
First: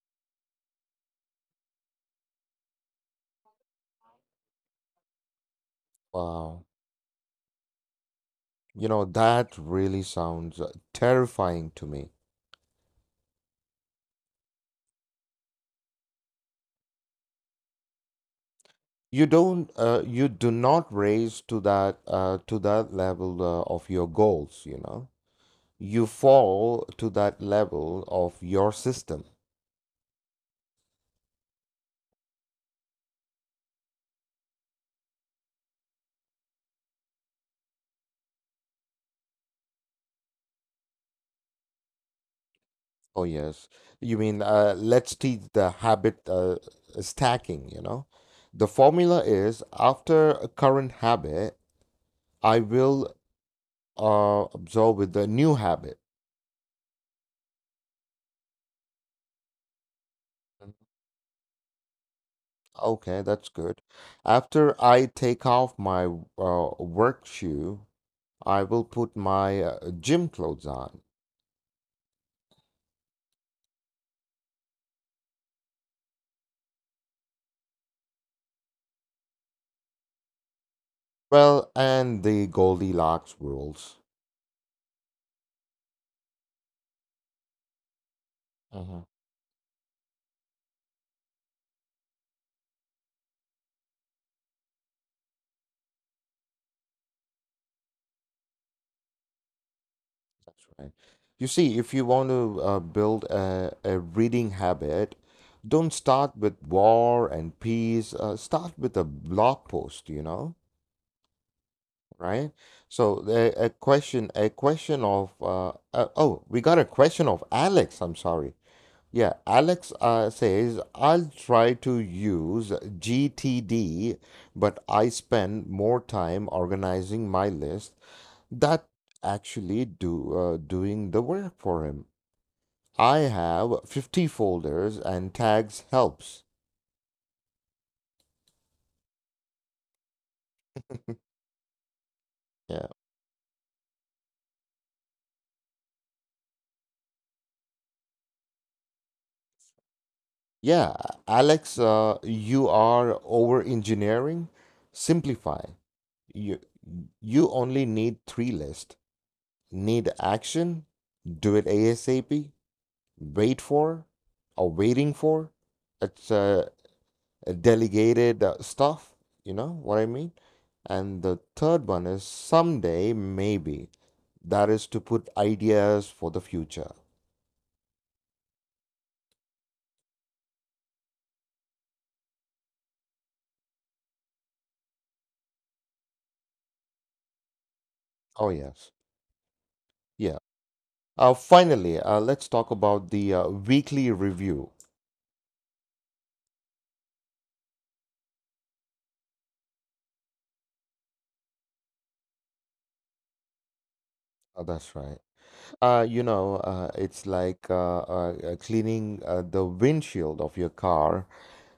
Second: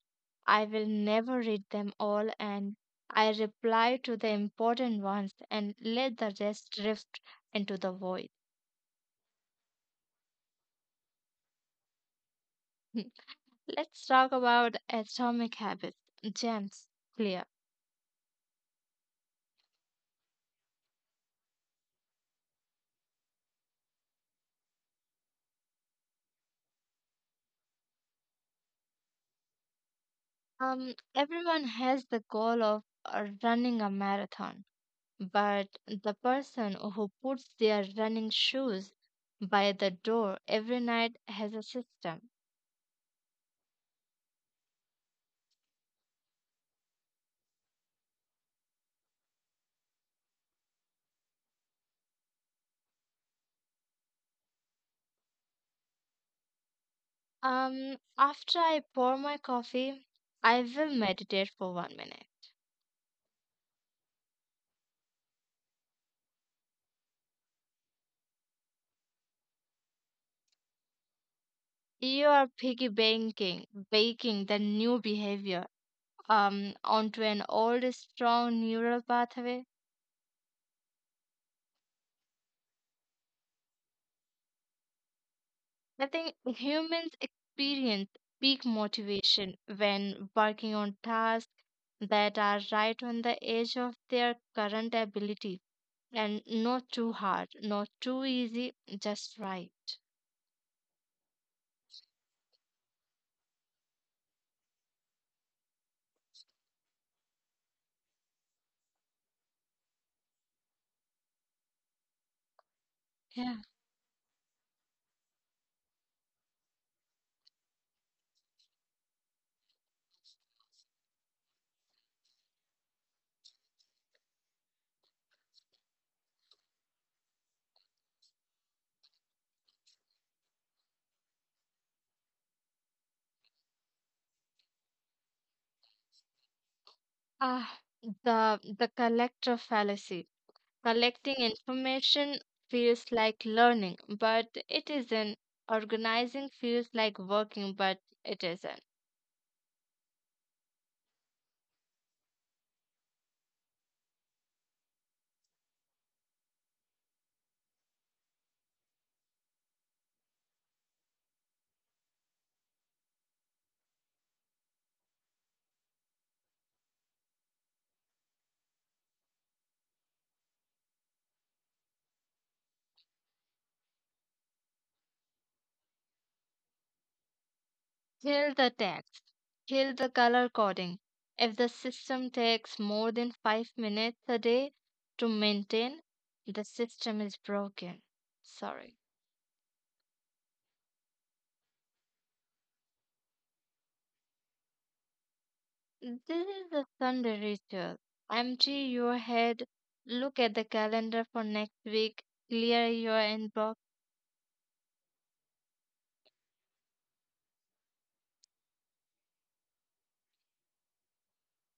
S2: I will never read them all, and I reply to the important ones and let the
S1: Wow,
S2: rest drift into the void.
S1: you know that really sounds terrifying to me.
S2: Let's talk about atomic habits. Gems, clear.
S1: You don't, you do not raise to that level of your goals. You know, you fall to that level of your system.
S2: Everyone has the goal of running a marathon, but the person who puts their running shoes by the door every night has a system.
S1: Oh, yes. You mean let's teach the habit stacking, you know? The formula is after a current habit, I will absorb with the new habit.
S2: After I pour my coffee, I will meditate for 1 minute.
S1: Okay, that's good. After I take off my work shoe, I will put my gym clothes on.
S2: You are baking the new behavior onto an old strong neural pathway.
S1: Well, and the Goldilocks rules.
S2: I think humans experience peak motivation when working on tasks that are right on the edge of their current ability, and not too hard, not too easy, just right.
S1: Right. You see, if you want to build a reading habit, don't start with War and Peace. Start with a blog post, you know, right? So
S2: Yeah.
S1: a question of, oh, we got a question of Alex. I'm sorry. Yeah, Alex says, I'll try to use GTD, but I spend more time organizing my list. That actually do doing the work for him. I have 50 folders and tags helps.
S2: Ah, the collector fallacy. Collecting information
S1: Yeah.
S2: feels like learning, but it isn't. Organizing feels like working, but it isn't.
S1: Yeah, Alex, you are over engineering. Simplify. You you only need three lists. Need action, do it ASAP, wait for, or waiting for. It's delegated stuff, you know what I mean? And the third one is someday, maybe. That is to put ideas for the future.
S2: Kill the text. Kill the color coding. If the system takes more than 5 minutes a day to maintain, the system is broken.
S1: Oh, yes.
S2: Sorry.
S1: Yeah. Finally, let's talk about the weekly review.
S2: Mm, this is the Sunday ritual. Empty your head, look at the calendar for next week, clear your inbox.
S1: That's right. You know, it's like cleaning the windshield of your car.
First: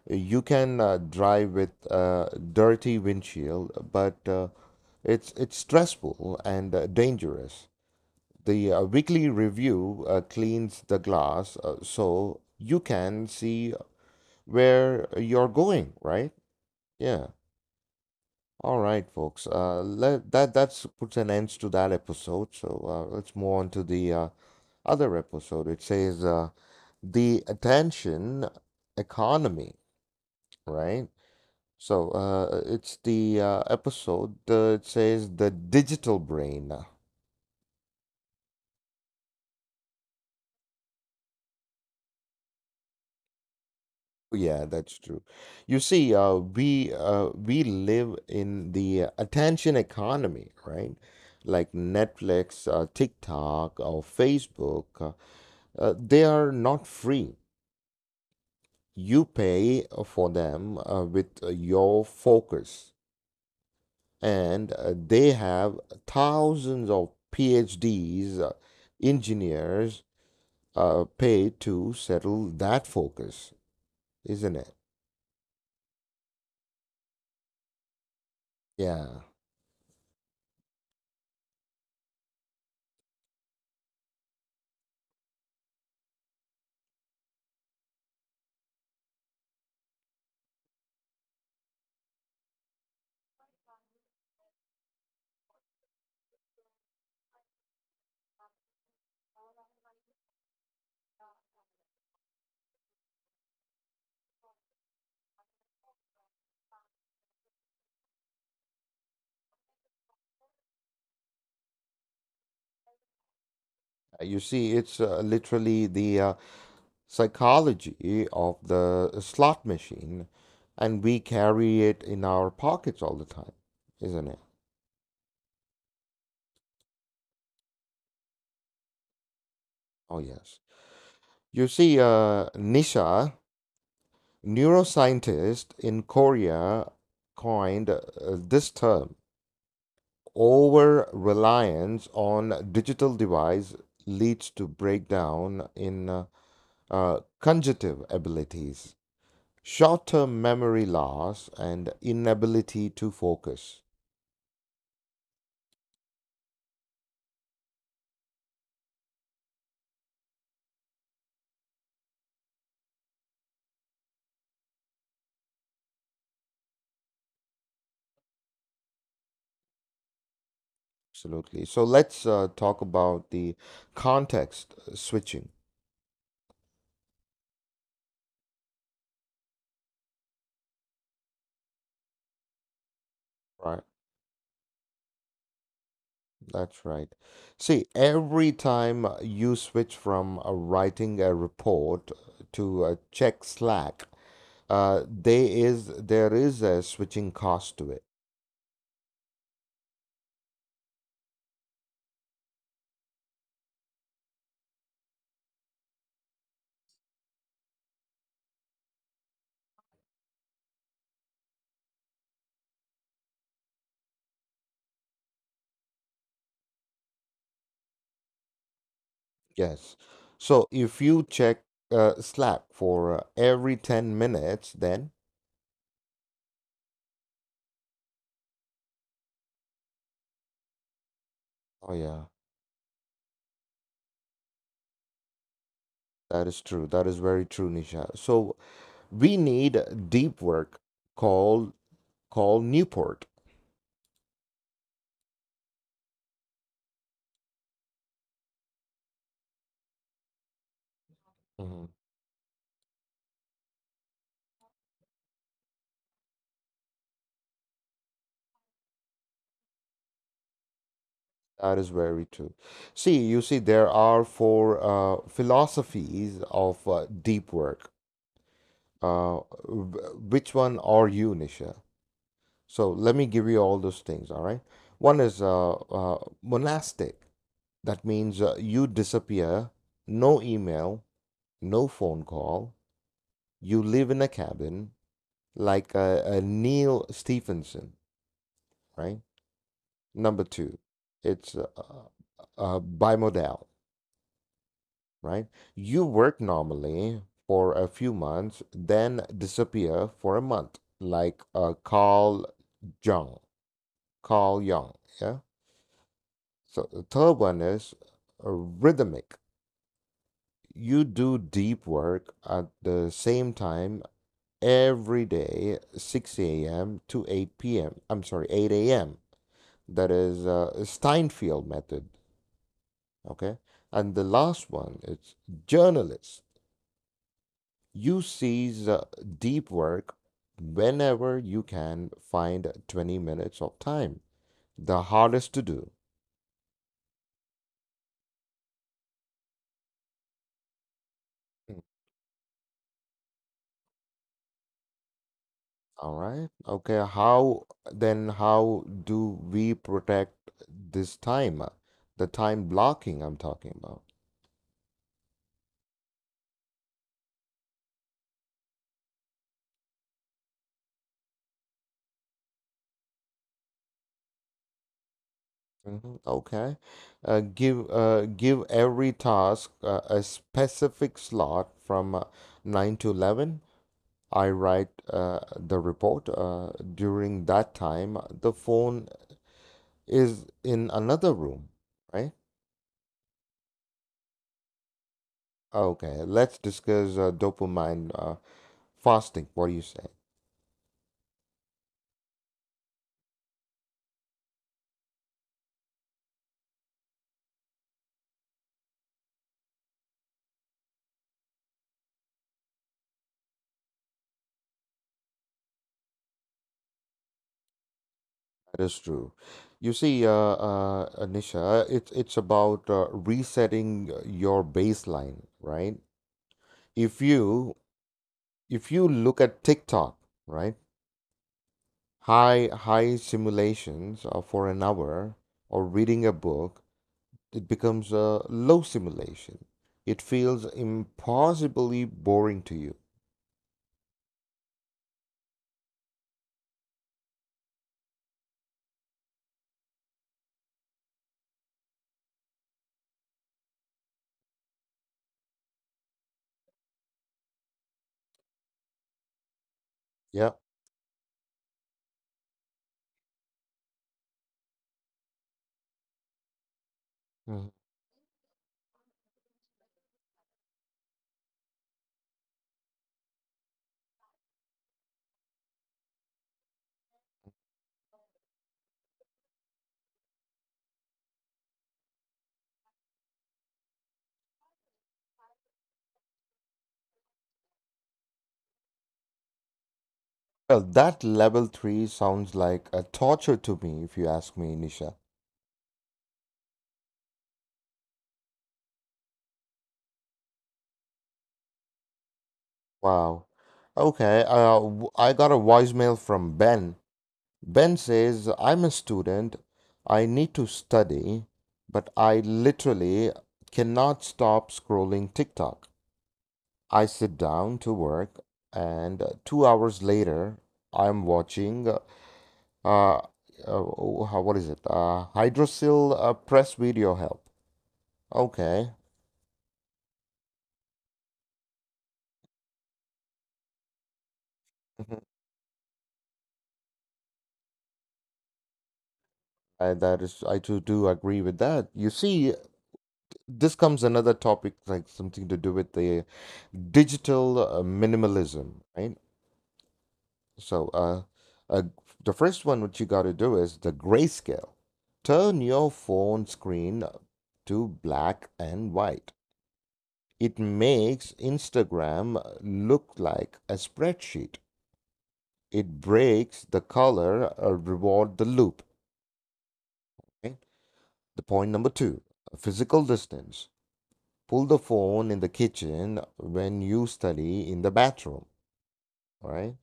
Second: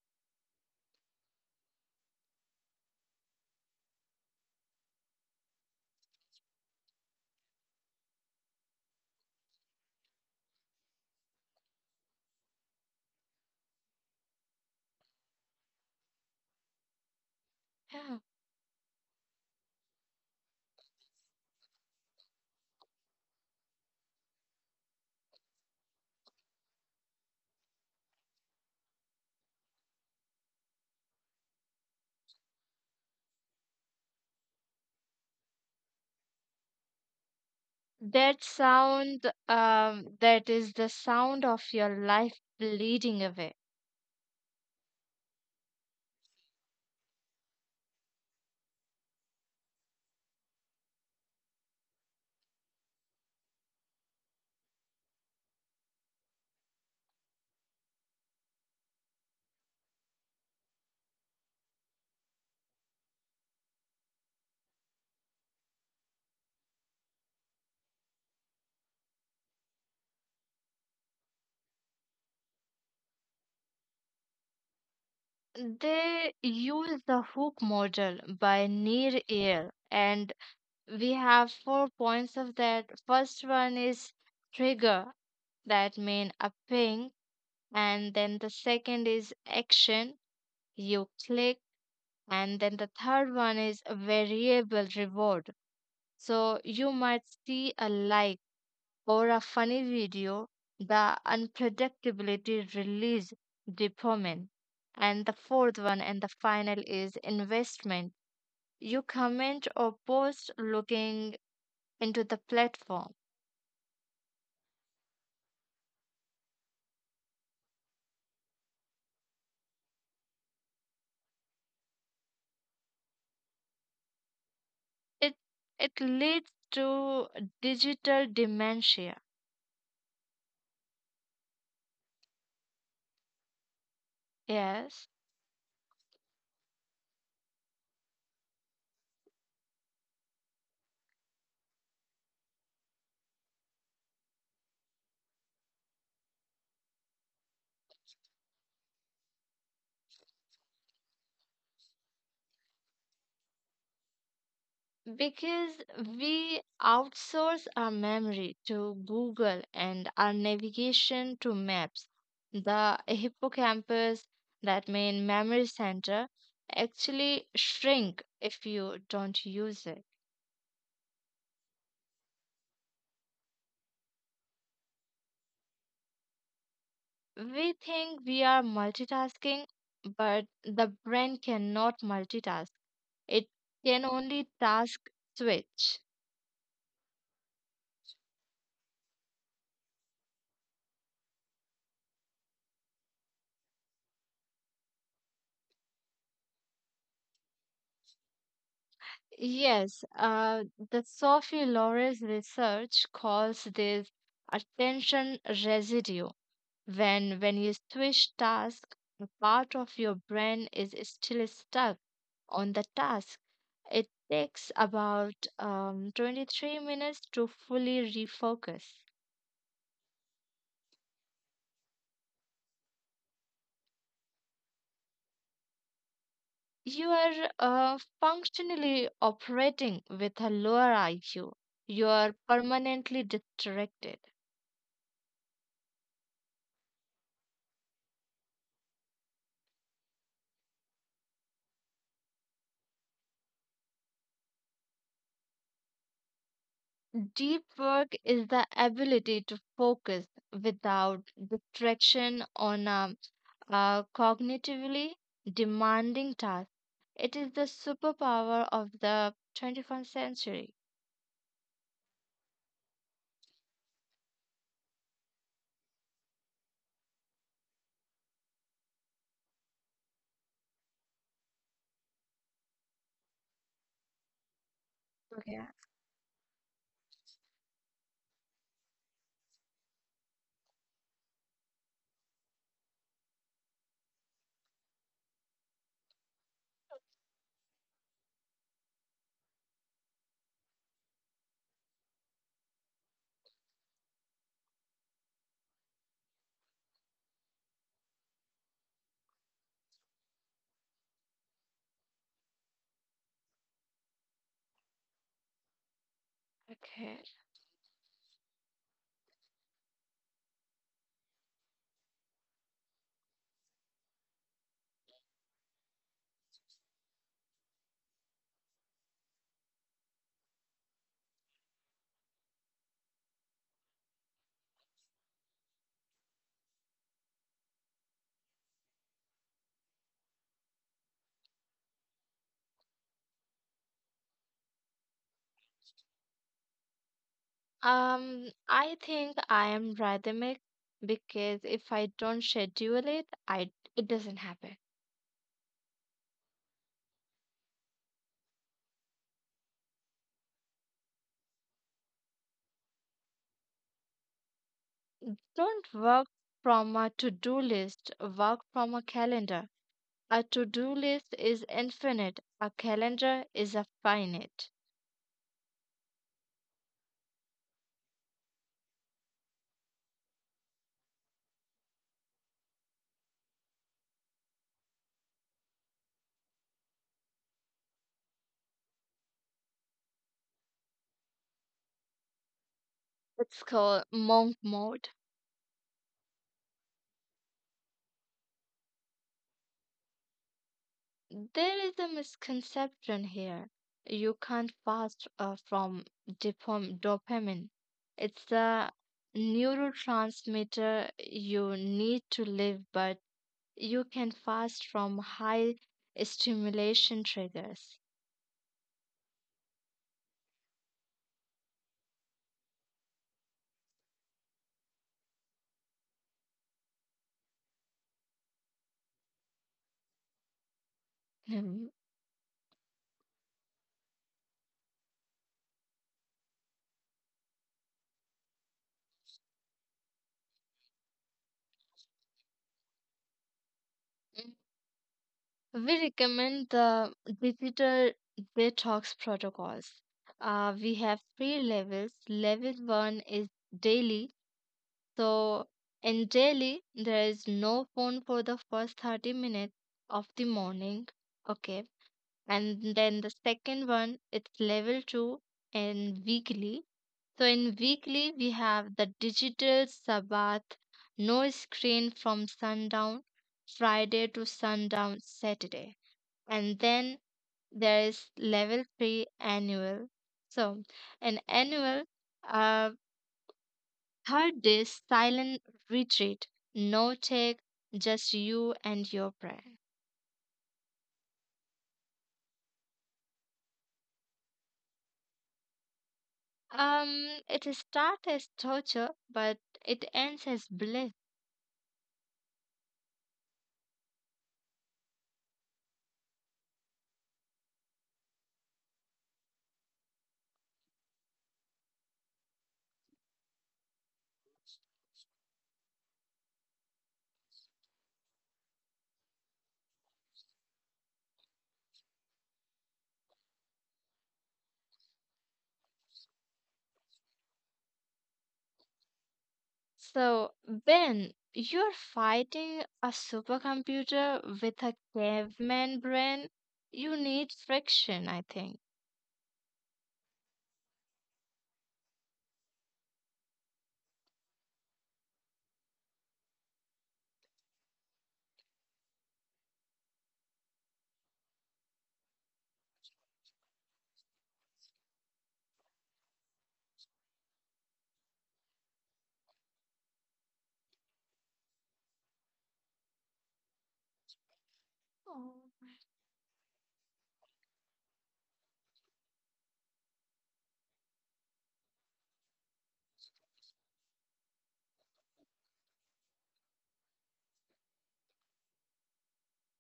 S1: You can drive with a dirty windshield, but it's stressful and dangerous. The weekly review cleans the glass so you can see where you're going, right? Yeah. All right, folks. That that's puts an end to that episode. So let's move on to the other episode. It says the attention economy, right? So it's the episode. It says the digital brain.
S2: That sound, that is the sound of your life bleeding away.
S1: Yeah, that's true. You see, we live in the attention economy, right? Like Netflix, TikTok, or Facebook. They are not free. You pay for them with your focus, and they have thousands of PhDs, engineers paid to settle that focus, isn't it?
S2: They use the hook model by
S1: Yeah.
S2: Near Eyal, and we have four points of that. First one is trigger, that means a ping, and then the second is action. You click. And then the third one is a variable reward. So you might see a like or a funny video, the unpredictability release dopamine. And the fourth one and the final is investment. You comment or post looking into the platform.
S1: You see, it's literally the psychology of the slot machine, and we carry it in our pockets all the time, isn't it?
S2: It it leads to digital dementia.
S1: Oh, yes. You see, Nisha,
S2: Yes.
S1: neuroscientists in Korea coined this term. Over reliance on digital device leads to breakdown in conjunctive abilities, short term memory loss, and inability to focus.
S2: Because we outsource our memory to Google and our navigation to maps. The hippocampus, that main memory center, actually shrink if you don't use it.
S1: Absolutely. So let's talk about the context switching,
S2: We think we are multitasking, but the brain cannot multitask. It
S1: right?
S2: can only task switch.
S1: That's right. See, every time you switch from writing a report to check Slack, there is a switching cost to it.
S2: Yes, uh, the Sophie Loris research calls this attention residue. When you switch task, a part of your brain is still stuck on the task. It takes about 23 minutes to fully refocus.
S1: Yes. So if you check Slack for every 10 minutes, then
S2: You are functionally operating with a lower IQ.
S1: oh
S2: You
S1: yeah,
S2: are permanently distracted.
S1: that is true. That is very true, Nisha. So we need deep work called called Newport.
S2: Deep work is the ability to focus without
S1: Mm-hmm.
S2: distraction on a cognitively demanding task. It is the superpower of the 21st century.
S1: That is very true. See, you see, there are four philosophies of deep work. Uh, which one are you, Nisha? So let me give you all those things, all right? One is
S2: Okay.
S1: monastic. That means you disappear, no email, no phone call. You live in a cabin like Neil Stephenson, right? Number two, it's bimodal, right? You work normally for a few months, then disappear for a month, like Carl Jung. Carl Jung, yeah? So the
S2: Okay.
S1: third one is rhythmic. You do deep work at the same time every day, 6 a.m. to 8 p.m. I'm sorry, 8 a.m. That is Steinfeld method, okay? And the last one is journalist. You seize deep work whenever you can find 20 minutes of time. The hardest to do.
S2: I think I am rhythmic because
S1: Mm.
S2: if I don't schedule it, I it doesn't happen.
S1: All right. Okay. How do we protect this time? The time blocking I'm talking about.
S2: Don't work from a to-do list, work from a calendar. A to do list is infinite, a calendar is a finite.
S1: Mhm. Okay. Give every task a specific slot from 9 to 11. I write the report. During that time, the phone is in another room, right?
S2: It's called monk mode.
S1: Oh, okay, let's discuss dopamine fasting. What do you say?
S2: There is a misconception here. You can't fast from dopamine, it's a neurotransmitter you need to live, but you can fast from high stimulation triggers.
S1: That is true. You see, Nisha, it's about resetting your baseline, right? If you if you look at TikTok, right, high simulations for an hour or reading a book, it becomes a low simulation. It feels impossibly boring to you.
S2: We recommend the digital detox protocols. We have three levels. Level one is daily. So, in daily, there is no phone for the first 30 minutes of the
S1: Yeah.
S2: morning. Okay. And then the second one, it's level two and weekly. So, in weekly, we have the digital Sabbath, no screen from sundown, Friday to sundown, Saturday. And then there is level 3, annual. So an annual uh, third day silent retreat, no tech, just you and your prayer.
S1: Well, that level three sounds like a torture to me, if you ask me, Nisha.
S2: um it starts as torture, but it ends as bliss.
S1: Wow. Okay, I got a voicemail from Ben. Ben says, I'm a student. I need to study, but I literally cannot stop scrolling TikTok. I sit down to work, and 2 hours later, I'm watching, uh, what is it? Hydrocele press video help. Okay.
S2: So Ben, you're fighting a supercomputer with a caveman brain. You need friction, I think.
S1: That is, I too do agree with that. You see, this comes another topic, like something to do with the digital minimalism, right? So, uh, the first one what you got to do is the grayscale. Turn your phone screen to black and white. It makes Instagram look like a spreadsheet.
S2: Oh.
S1: It breaks the color, reward the loop. Okay? The point number two, physical distance. Pull the phone in the kitchen when you study in the bathroom. All right.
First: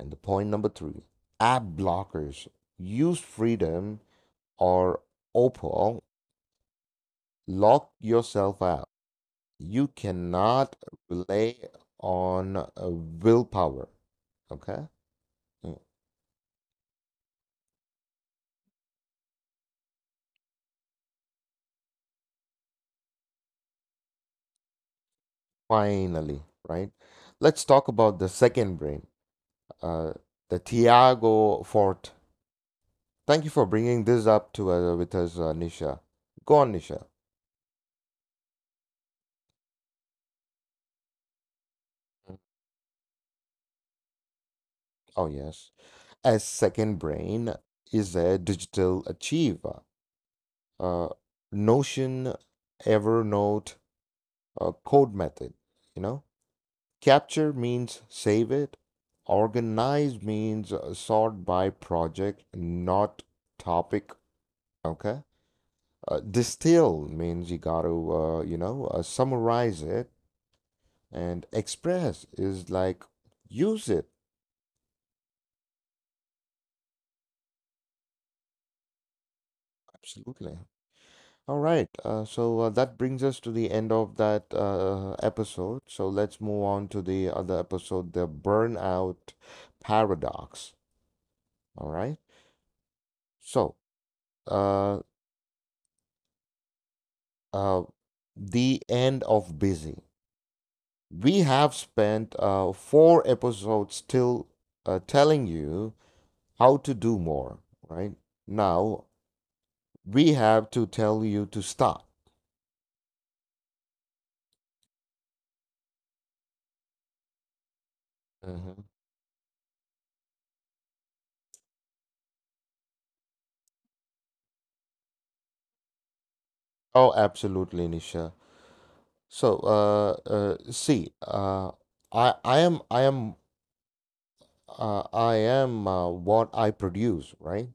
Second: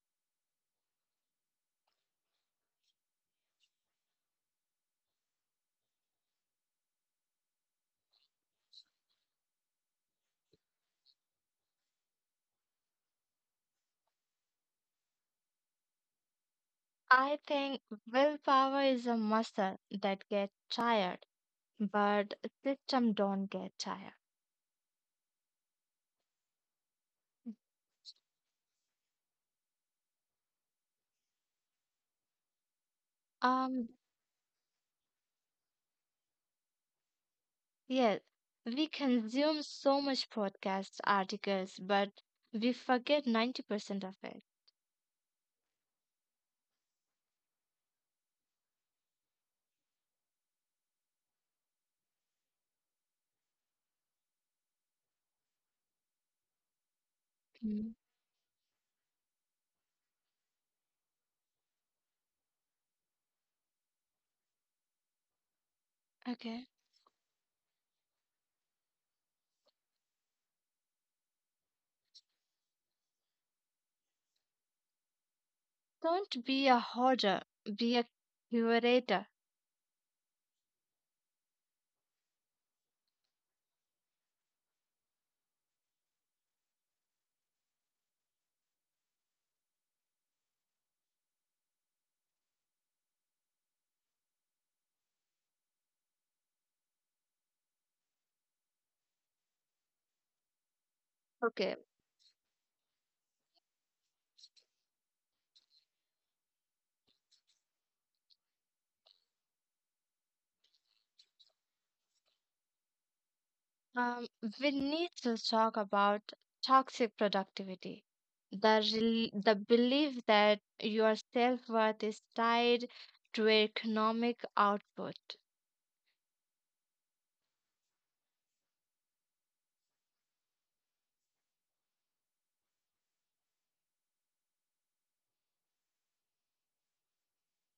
S1: And the point number three, app blockers. Use Freedom or Opal. Lock yourself out. You cannot rely on willpower. Okay. Mm.
S2: I think willpower is a muscle that gets tired, but system don't get tired.
S1: Finally, right? Let's talk about the second brain, uh, the Tiago Fort. Thank you for
S2: Um,
S1: bringing this up to with us, Nisha. Go on, Nisha.
S2: yes, we consume so much podcast articles, but
S1: Mm.
S2: we forget 90% of it.
S1: Oh, yes. A second brain is a digital achieve. Uh, Notion, Evernote, code method. You know, capture
S2: Mm.
S1: means save it. Organize means sort by project, not topic. Okay.
S2: Okay.
S1: Distill means you got to, you know, summarize it. And express is like use it.
S2: Don't be a hoarder, be a curator.
S1: Absolutely. All right. That brings us to the end of that episode. So let's move on to the other episode, the burnout paradox. All right. So uh, uh, the end of busy. We
S2: Okay.
S1: have spent four episodes still telling you how to do more. Right now, we have to tell you to stop.
S2: Um, we need to talk about toxic productivity.
S1: Mhm.
S2: The belief that your self worth is tied to economic output.
S1: Oh, absolutely, Nisha. So, see, I, I am, I am, I am what I produce, right?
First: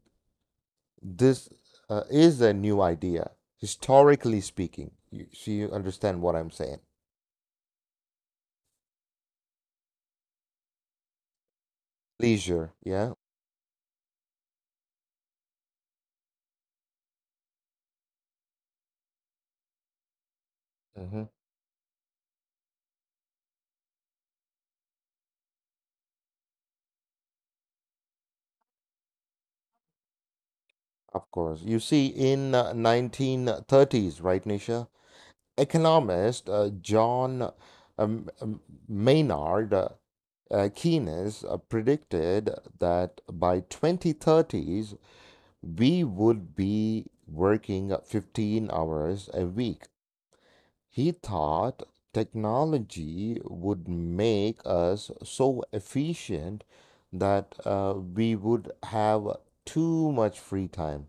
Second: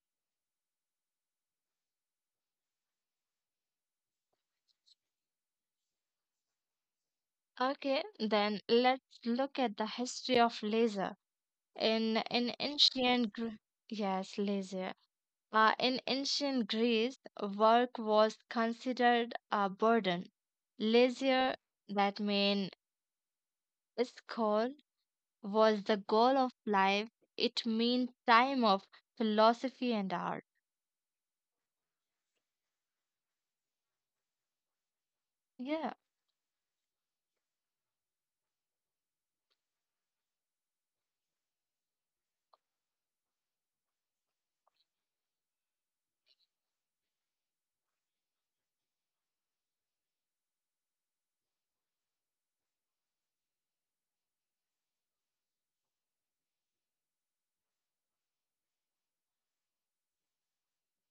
S1: This is a new idea, historically speaking. You, so you understand what I'm saying?
S2: Okay, then let's look at the history of laser. In
S1: Leisure, yeah.
S2: ancient Gr- yes, laser. In ancient Greece, work was considered a burden.
S1: Hmm.
S2: Leisure, that mean school, was the goal of life. It meant time of philosophy and art.
S1: Of course. You see, in 1930s, right, Nisha?
S2: Yeah.
S1: Economist John um, um, Maynard Keynes predicted that by 2030s we would be working 15 hours a week. He thought technology would make us so efficient that we would have too much free time.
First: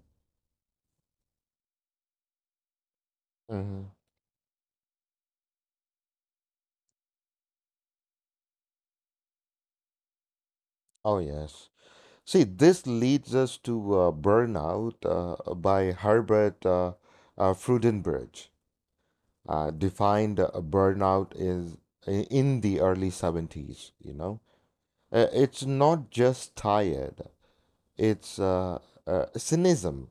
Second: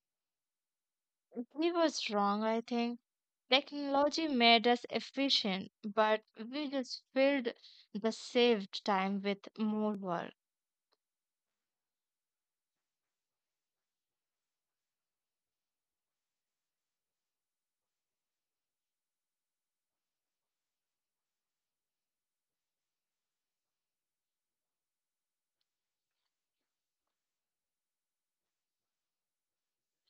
S2: He was wrong, I think.
S1: Hmm.
S2: Technology made us efficient, but we just filled the saved time with more work.
S1: Oh, yes. See, this leads us to Burnout by Herbert Frudenbridge, defined burnout is in the early 70s, you know? It's not just tired, it's cynism,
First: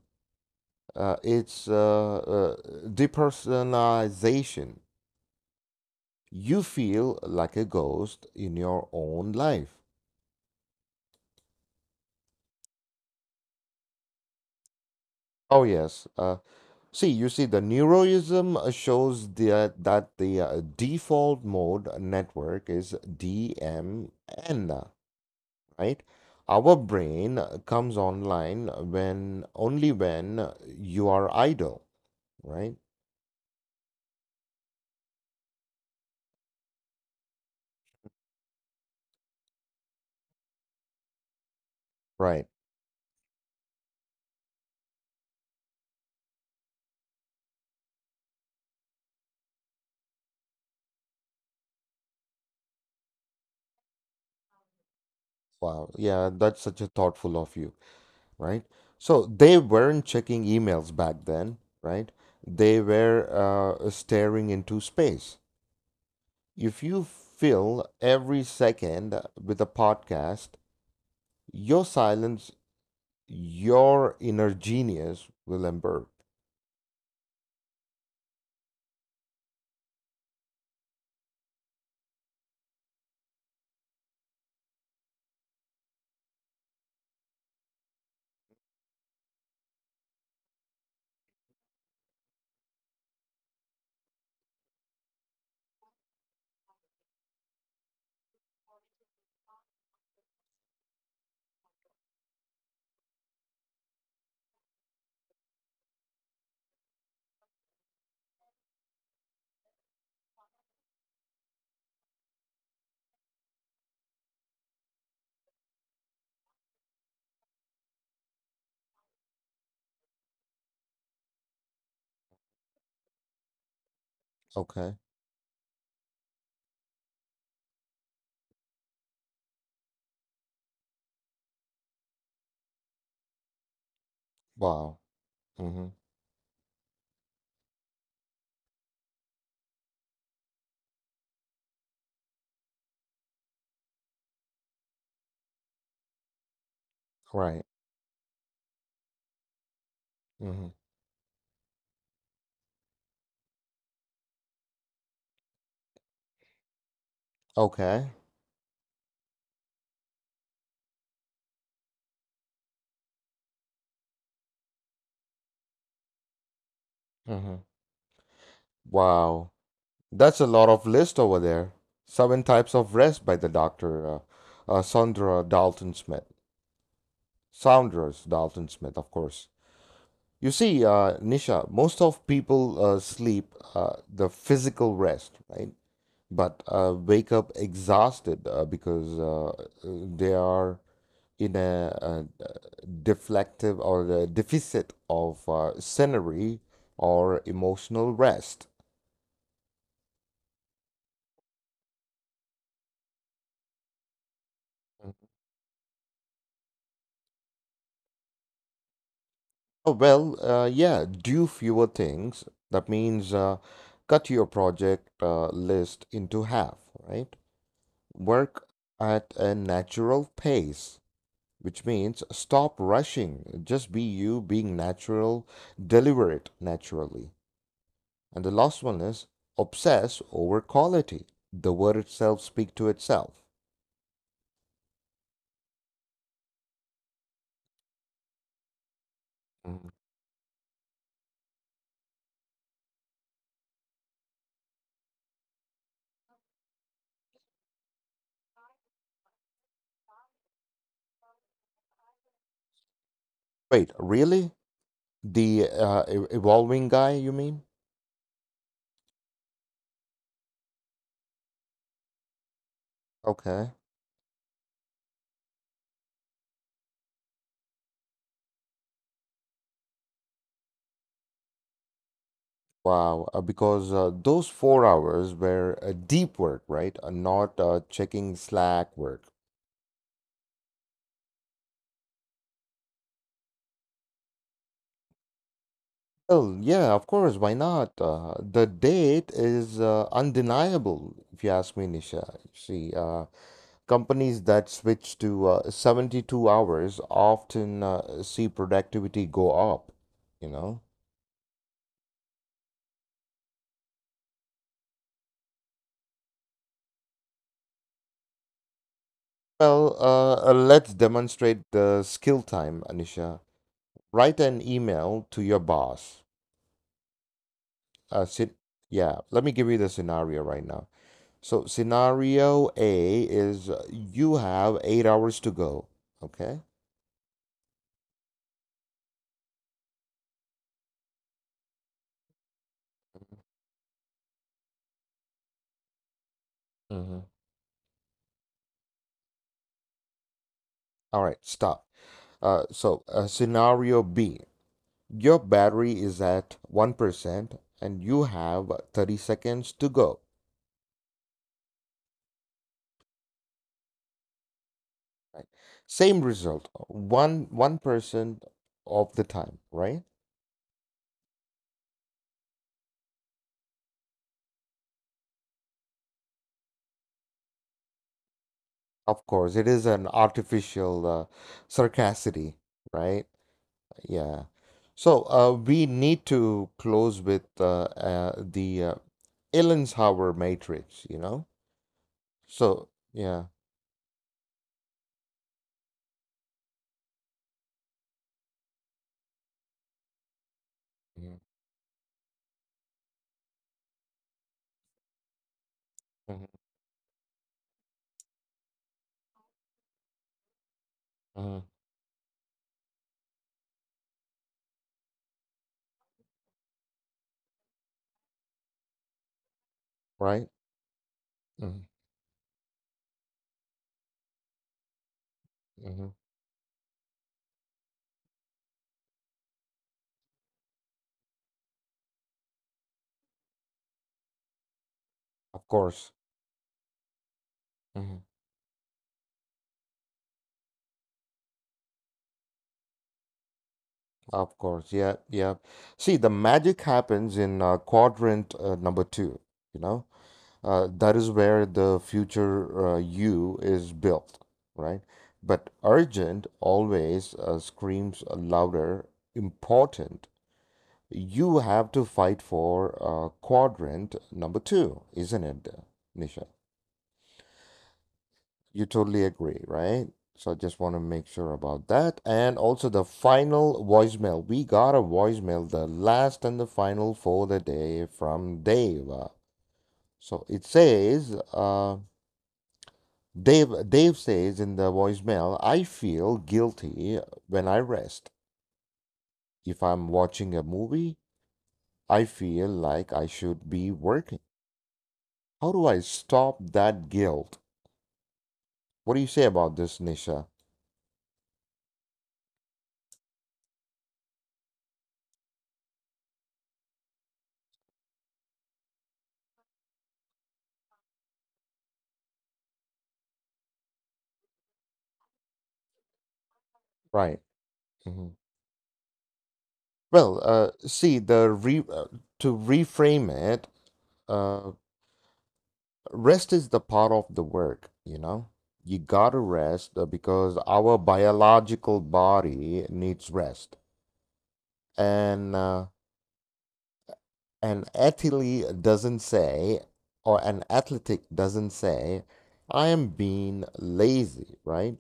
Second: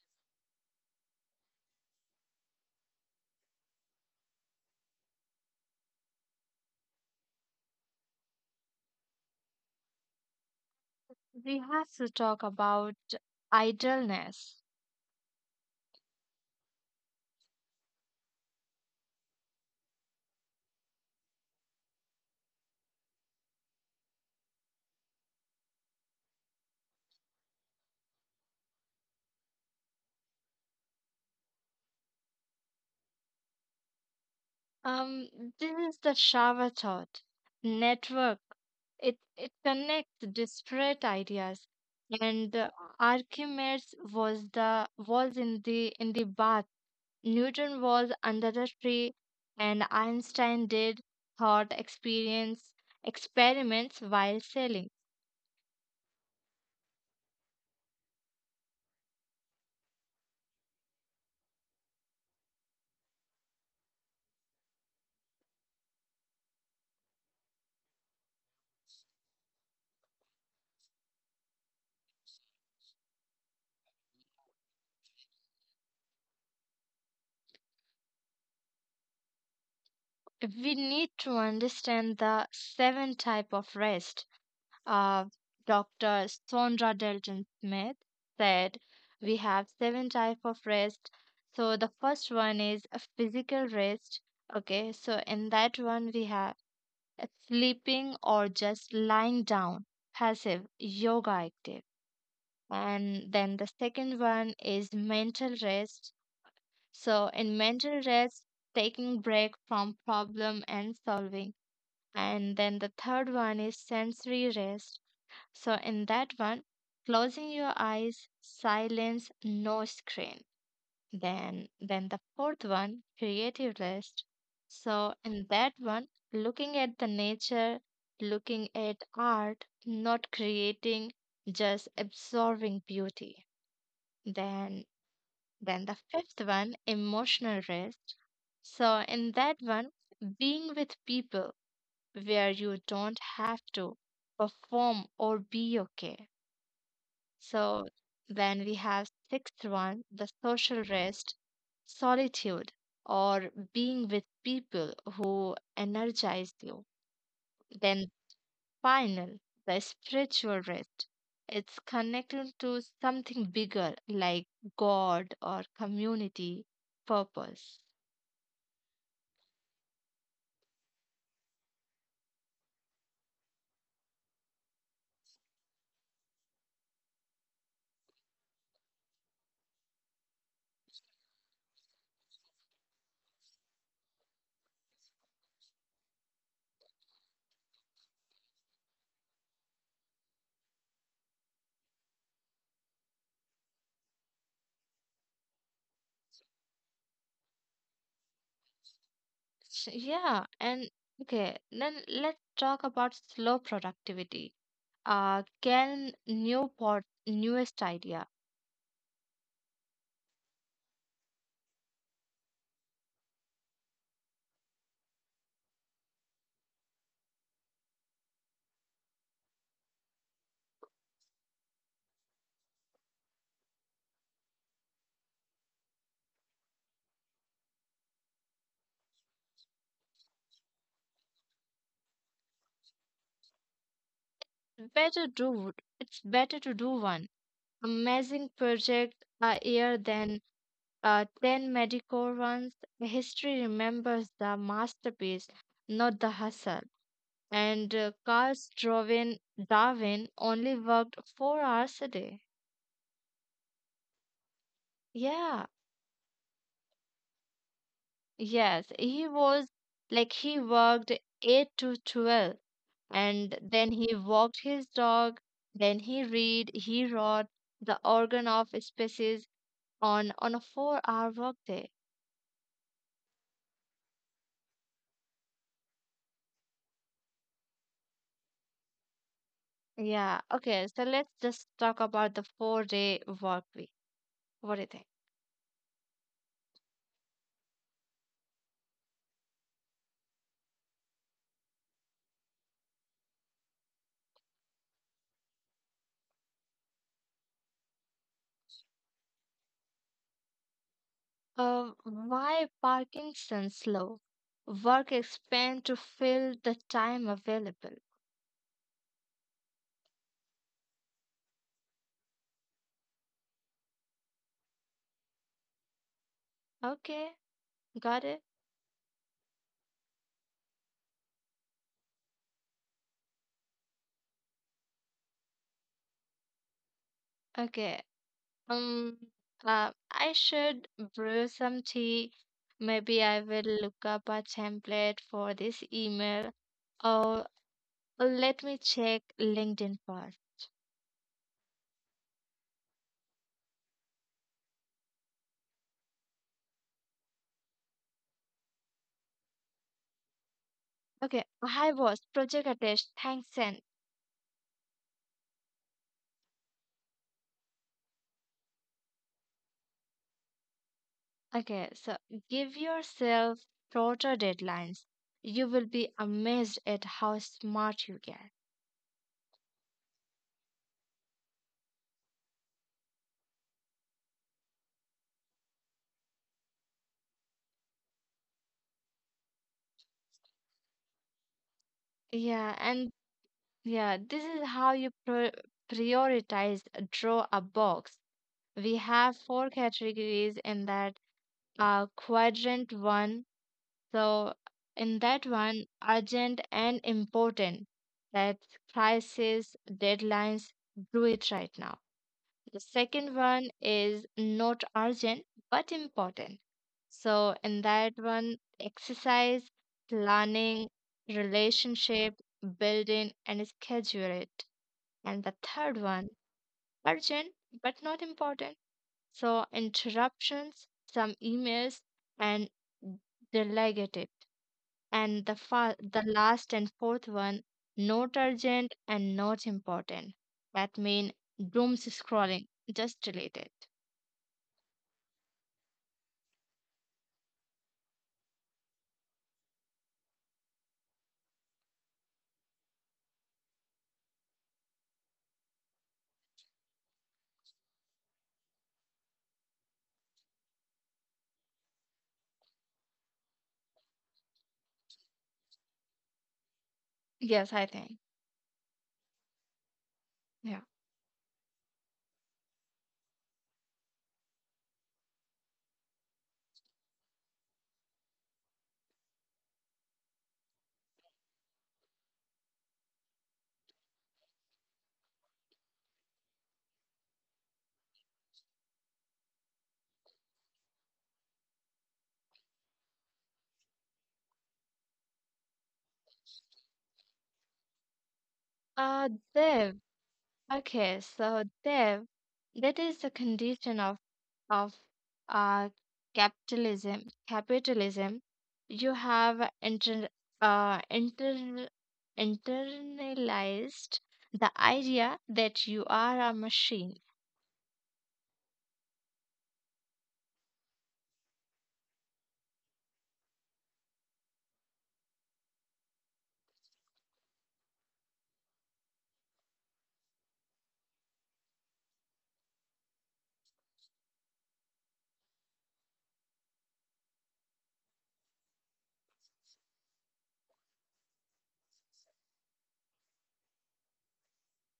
S1: it's depersonalization. You feel like a ghost in your own life.
S2: We have to talk about idleness.
S1: Oh, yes. See, you see, the neuroism shows the, that the default mode network is DMN, right? Our brain comes online when only when you are idle, right?
S2: Um, this is the shower thought. Network. It connects disparate ideas,
S1: Right.
S2: and Archimedes was in the bath, Newton was under the tree, and Einstein did thought experience experiments while sailing.
S1: Wow. Yeah, that's such a thoughtful of you, right? So they weren't checking emails back then, right? They were staring into space. If you fill every second with a podcast, your silence, your inner genius will emerge.
S2: We need to understand the seven type of rest. Uh, Dr. Sondra Dalton Smith said we have seven type of rest. So the first one is a physical rest. Okay, so in that one we have sleeping or just lying down, passive yoga activity. And then the second one is mental rest. So in mental rest, taking break from problem and solving. And then the third one is sensory rest. So in that one, closing your eyes, silence, no screen. Then the fourth one, creative rest.
S1: Okay.
S2: So in that one, looking at the nature, looking at art, not creating, just absorbing beauty. then
S1: Wow.
S2: then
S1: Mm-hmm.
S2: the fifth one, emotional rest. So in that one, being with people where you don't have to perform or be okay.
S1: Right.
S2: So then we have sixth one, the
S1: Mm-hmm.
S2: social rest, solitude or being with people who energize you.
S1: Okay.
S2: Then final, the spiritual rest. It's connected to something bigger like God or community
S1: Mm-hmm.
S2: purpose.
S1: Wow. That's a lot of list over there. Seven types of rest by the doctor, Sandra Dalton Smith. Saunders Dalton Smith, of course. You see, Nisha, most of people sleep the physical rest, right? But wake up exhausted because they are in a, deflective or a deficit of scenery or emotional rest.
S2: So, yeah, and okay, then let's talk about slow productivity. Can new pot Newest idea,
S1: Oh, well, yeah, do fewer things. That means cut your project list into half, right? Work at a natural pace, which means stop rushing. Just be you being natural, deliver it naturally. And the last one is obsess over quality. The word itself speak to itself.
S2: better do it's better to do one amazing project a
S1: Mhm.
S2: year than 10 mediocre ones. History remembers the masterpiece, not the hustle. And Darwin only worked 4 hours a day.
S1: Wait, really?
S2: Yeah,
S1: The evolving guy, you mean?
S2: yes, he was like he worked 8 to 12 and
S1: Okay.
S2: then he walked his dog, then he read, he wrote the organ of species on a 4 hour workday.
S1: Wow, because those 4 hours were deep work, right? Not checking Slack work.
S2: Yeah, okay, so let's just talk about the 4 day work week. What do you think?
S1: Well, yeah, of course, why not? The date is undeniable, if you ask me, Nisha. See, companies that switch to 72 hours often see productivity go up, you know?
S2: Why Parkinson's law? Work expand to fill the time available.
S1: Well, let's demonstrate the skill time, Anisha. Write an email to your boss.
S2: Okay, got it.
S1: Sit, yeah, let me give you the scenario right now. So, scenario A is you have 8 hours to go. Okay.
S2: Okay. Um, I should brew some tea. Maybe I will look up a template for this email.
S1: Mm-hmm.
S2: Or let me check LinkedIn first.
S1: All right, stop. Scenario B, your battery is at 1% and you have 30 seconds to go.
S2: Okay. Hi boss, project attached. Thanks and
S1: Right? Same result, one, 1% of the time, right?
S2: Okay, so give yourself shorter deadlines. You will be amazed at how smart you get.
S1: Of course, it is an artificial sarcasticity, right? Yeah. So we need to close with the Eisenhower matrix, you know?
S2: Yeah,
S1: So,
S2: and
S1: yeah.
S2: yeah, this is how you prioritize. Draw a box. We have four categories in that quadrant one. So, in that one,
S1: Mm-hmm.
S2: urgent and important. That's crisis, deadlines, do it
S1: Hmm.
S2: right now. The second one is not urgent but important. So, in that one, exercise,
S1: Right?
S2: planning, relationship, building, and schedule it. And the third
S1: Mm-hmm.
S2: one, urgent but not important. So, interruptions, some emails, and delegate it. And the,
S1: Of
S2: fa-
S1: course.
S2: the last and fourth one,
S1: Hmm.
S2: not urgent and not important. That means doom scrolling, just delete it.
S1: Of course. Yeah. Yeah. See, the magic happens in quadrant number two, you know? That is where the future you is built, right? But urgent always screams louder, important you have to fight for quadrant number two, isn't it, Nisha?
S2: Yes, I think.
S1: You totally agree, right? So I just
S2: Yeah.
S1: want to make sure about that. And also the final voicemail. We got a voicemail, the last and the final for the day from Dave. So it says, Dave says in the voicemail, I feel guilty when I rest. If I'm watching a movie, I feel like I should be working. How do I stop that guilt? What do you say about
S2: Dev.
S1: this, Nisha?
S2: Okay, so Dev, that is the condition of of uh capitalism. Capitalism. You have uh inter internalized the idea that you are a machine.
S1: Right. Hmm. Well, see, the re to reframe it, uh, rest is the part of the work, you know? You gotta rest because our biological body needs rest. And an athlete doesn't say, or an athletic doesn't say, I am being lazy, right?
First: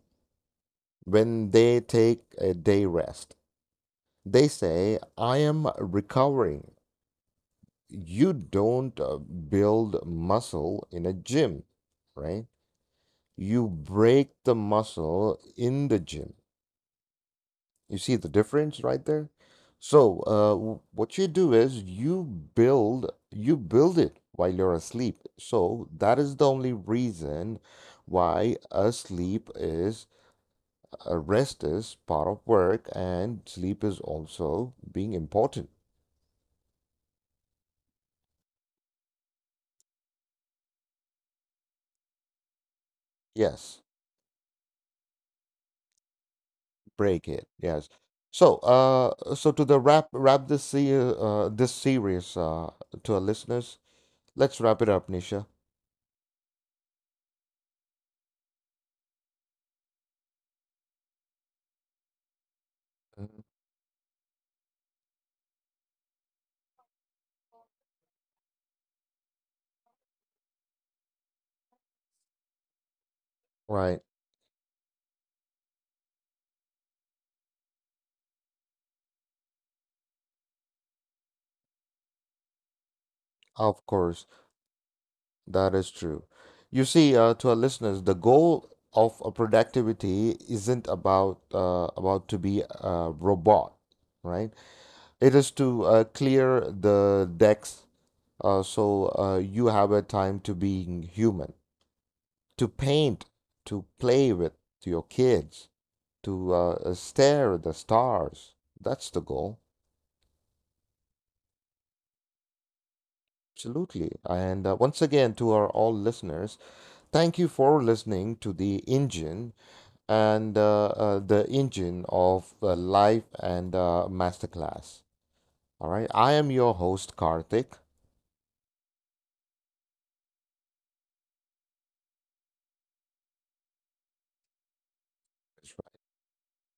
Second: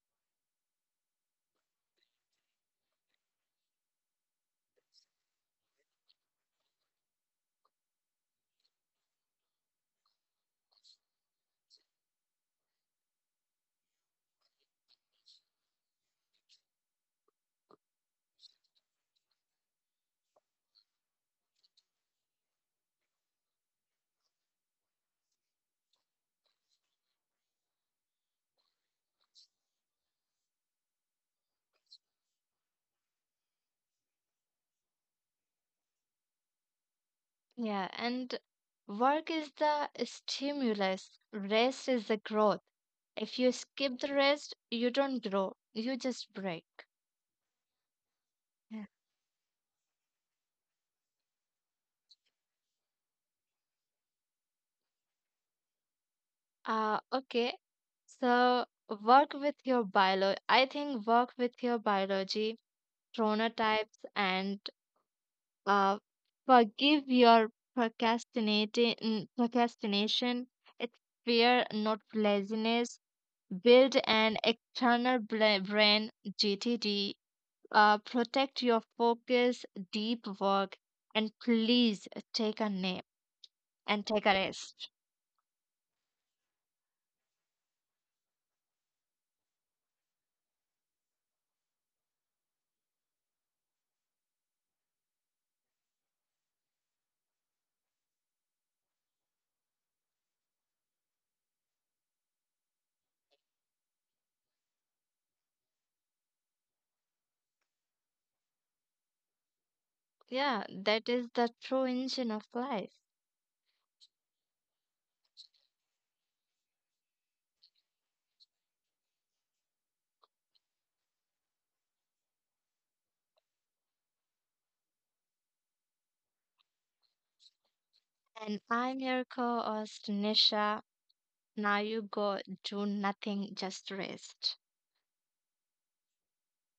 S1: When they take a day rest, they say, I am recovering. You don't build muscle in a gym, right? You break the muscle in the gym. You see the difference right there? So, what you do is you build it while you're asleep. So that is the only reason why a sleep is a rest is part of work and sleep is also being important.
S2: Yeah, and work is the stimulus. Rest is the growth. If you
S1: Yes.
S2: skip the rest, you don't grow. You just break.
S1: Break it. Yes. So,
S2: Yeah.
S1: so to the wrap wrap this this series to our listeners, let's wrap it up, Nisha.
S2: Okay. So work with your biolo. I think work with your biology,
S1: Mhm.
S2: chronotypes, and uh, forgive your procrastination. It's fear, not laziness. Build
S1: Right.
S2: an external brain (GTD). Protect your focus, deep work, and please take a nap
S1: Of
S2: and
S1: course,
S2: take a rest.
S1: that is true. You see, to our listeners, the goal of a productivity isn't about to be a robot, right? It is to clear the decks so you have a time to being human, to paint, to play with your kids, to stare at the stars. That's the goal.
S2: Yeah, that is the true engine of life.
S1: Absolutely. And once again, to our all listeners, thank you for listening to the engine and the engine of life and masterclass. All right. I am your host, Karthik.
S2: And I'm your co host, Nisha. Now you go do nothing, just rest.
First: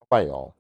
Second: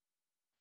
S1: Bye, all.